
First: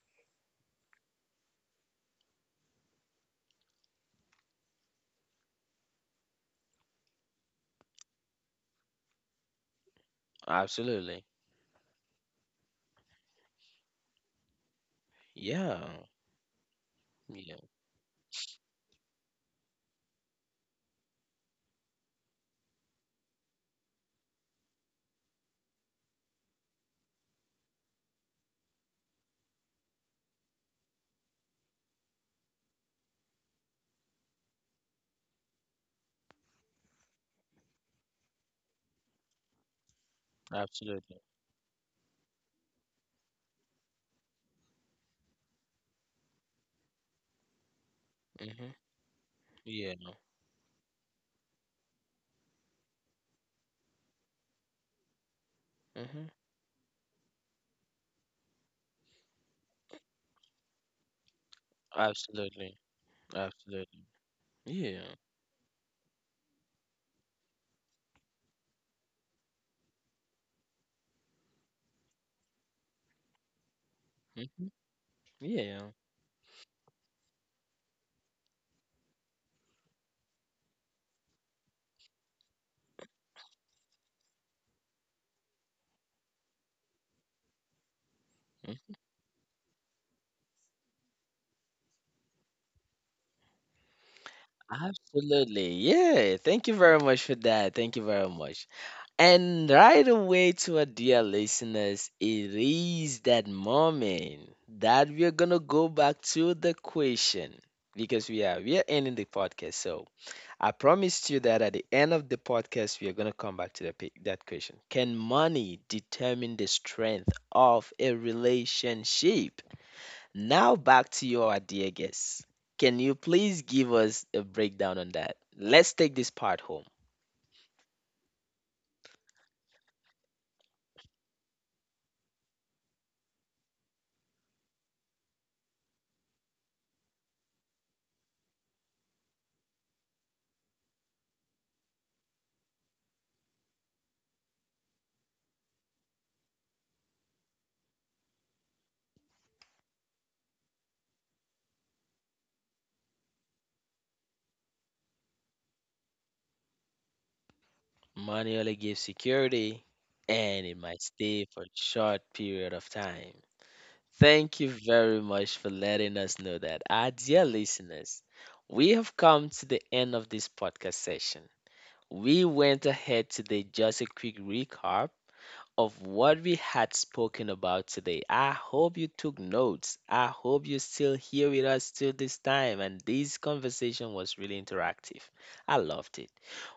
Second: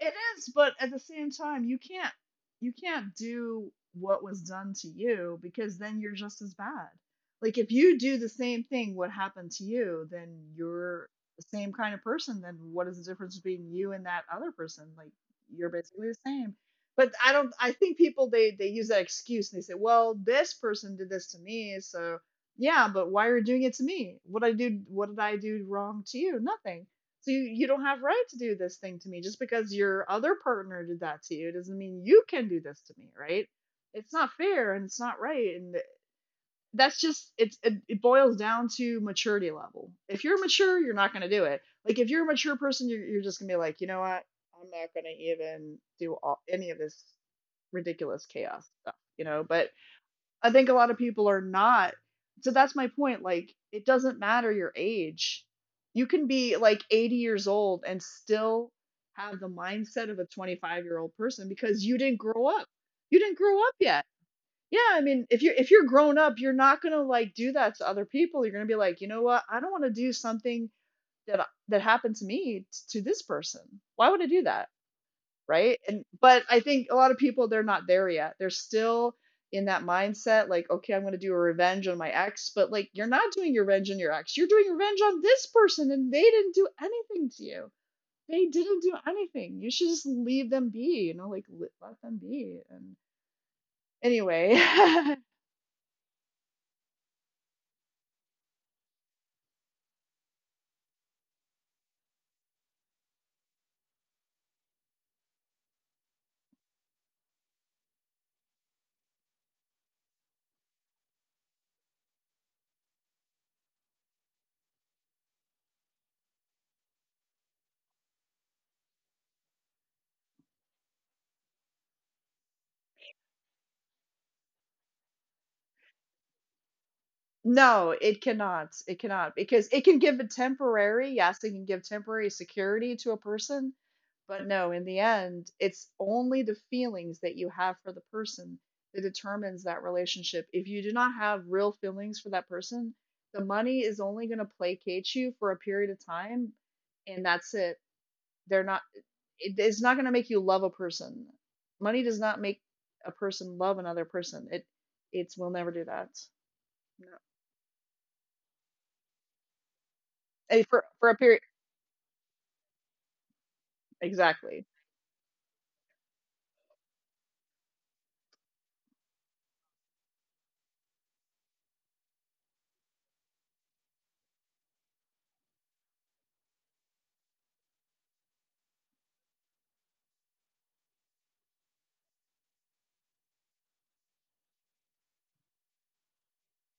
Speaker 2: It is, but at the same time, you can't do what was done to you because then you're just as bad. Like if you do the same thing what happened to you, then you're
Speaker 1: absolutely.
Speaker 2: the same kind of person. Then what is the difference between you and that other person? Like you're
Speaker 1: Yeah,
Speaker 2: basically the same. But I don't,
Speaker 1: yeah,
Speaker 2: I think people they use that excuse and they say, "Well, this person did this to me, so yeah, but why are you doing it to me? What did I do wrong to you? Nothing." So you don't have right to do this thing to me. Just because your other partner did that to you doesn't mean you can do this to me, right? It's not fair and it's not right. And that's just it boils down to maturity level. If you're mature, you're not
Speaker 1: absolutely.
Speaker 2: gonna do it. Like if you're a mature person, you're just gonna be like, you know what? I'm not gonna even do any of this ridiculous chaos
Speaker 1: Mm-hmm.
Speaker 2: stuff, you know. But
Speaker 1: Yeah,
Speaker 2: I think a lot of people are not. So that's my point. Like, it doesn't matter your age. You can
Speaker 1: mm-hmm.
Speaker 2: be like 80 years old and still have the mindset of a 25-year-old person because you didn't grow up.
Speaker 1: Absolutely,
Speaker 2: You didn't grow up yet.
Speaker 1: absolutely.
Speaker 2: Yeah, I
Speaker 1: Yeah,
Speaker 2: mean, if you're grown up, you're not gonna like do that to other people. You're gonna be like, you know what? I don't want to do something that happened to me to this person. Why would I do
Speaker 1: mm-hmm.
Speaker 2: that? Right?
Speaker 1: Yeah,
Speaker 2: And but I think a lot of people they're not there yet. They're still in that mindset like, okay, I'm going to do a revenge on my ex, but like you're not doing your revenge on your ex. You're doing revenge on this person and they didn't do anything to you. They didn't do
Speaker 1: mm.
Speaker 2: anything. You should just leave them be, you know, like let them be. And anyway, [laughs]
Speaker 1: Absolutely. Yeah, thank you very much for that. Thank you very much. And right away to our dear listeners, it is that moment that we are gonna go back to the question, because we are ending the podcast. So I promised you that at the end of the podcast, we are gonna come back to that question. Can money determine the strength of a relationship? Now back to your dear guests. Can you please give us a breakdown on that? Let's take this part home.
Speaker 2: no, it cannot. It cannot because it can give a temporary, yes, it can give temporary security to a person, but no, in the end, it's only the feelings that you have for the person that determines that relationship. If you do not have real feelings for that person, the money is only going to placate you for a period of time, and that's it. They're not, it's not going to make you love a person. Money does not make a person love another person. It will never do that. No.
Speaker 1: Money only gives security, and it
Speaker 2: For
Speaker 1: might
Speaker 2: for a period,
Speaker 1: stay for a short period of time. Thank
Speaker 2: exactly.
Speaker 1: you very much for letting us know that. Our dear listeners, we have come to the end of this podcast session. We went ahead today just a quick recap of what we had spoken about today. I hope you took notes. I hope you're still here with us till this time, and this conversation was really interactive. I loved it.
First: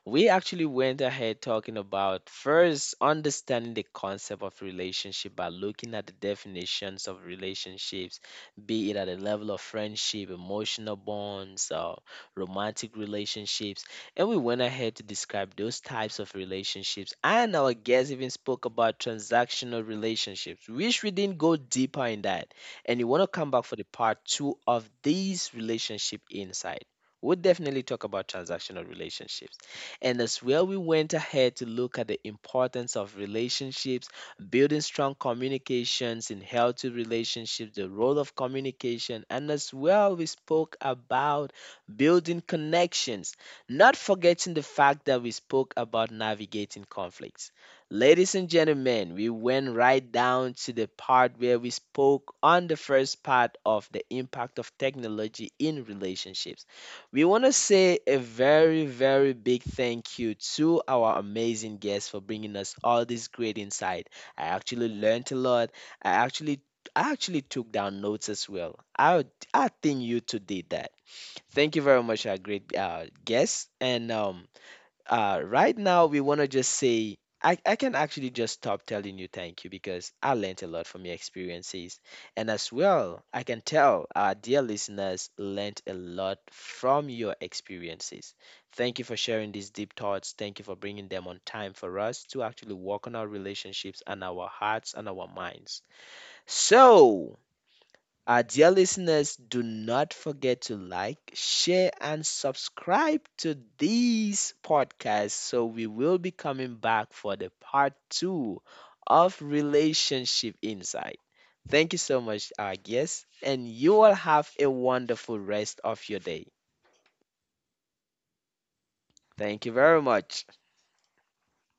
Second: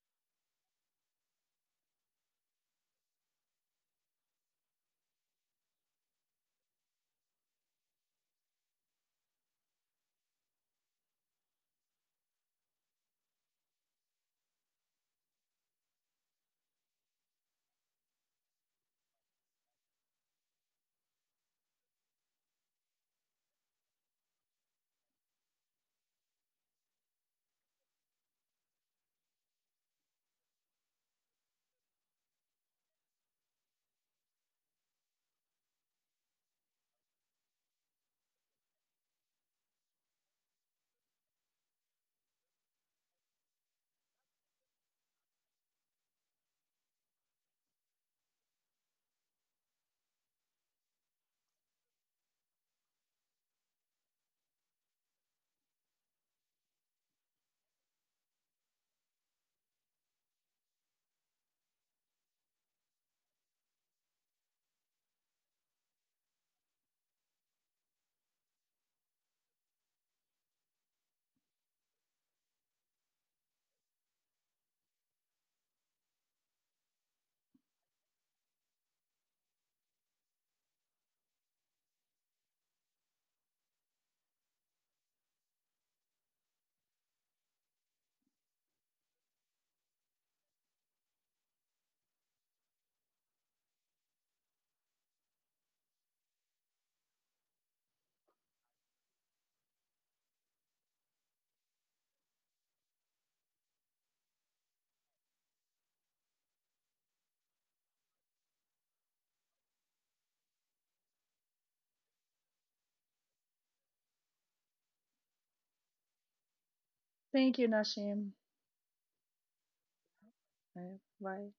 Speaker 1: We actually went ahead talking about first understanding the concept of relationship by looking at the definitions of relationships, be it at the level of friendship, emotional bonds, romantic relationships. And we went ahead to describe those types of relationships. And our guest even spoke about transactional relationships, which we didn't go deeper in that. And you want to come back for the part two of these relationship insight, we'll definitely talk about transactional relationships. And as well, we went ahead to look at the importance of relationships, building strong communications in healthy relationships, the role of communication, and as well, we spoke about building connections, not forgetting the fact that we spoke about navigating conflicts. Ladies and gentlemen, we went right down to the part where we spoke on the first part of the impact of technology in relationships. We want to say a very, very big thank you to our amazing guests for bringing us all this great insight. I actually learned a lot. I actually I actually took down notes as well. I think you two did that. Thank you very much, our great guests, and right now we want to just say I can actually just stop telling you thank you because I learned a lot from your experiences. And as well, I can tell our dear listeners learned a lot from your experiences. Thank you for sharing these deep thoughts. Thank you for bringing them on time for us to actually work on our relationships and our hearts and our minds. So, our dear listeners, do not forget to like, share, and subscribe to these podcasts. So we will be coming back for the part two of Relationship Insight. Thank you so much, our guests, and you all have a wonderful rest of your day.
Speaker 2: Thank you, Nashim.
Speaker 1: Thank you very much.
Speaker 2: Bye. Bye.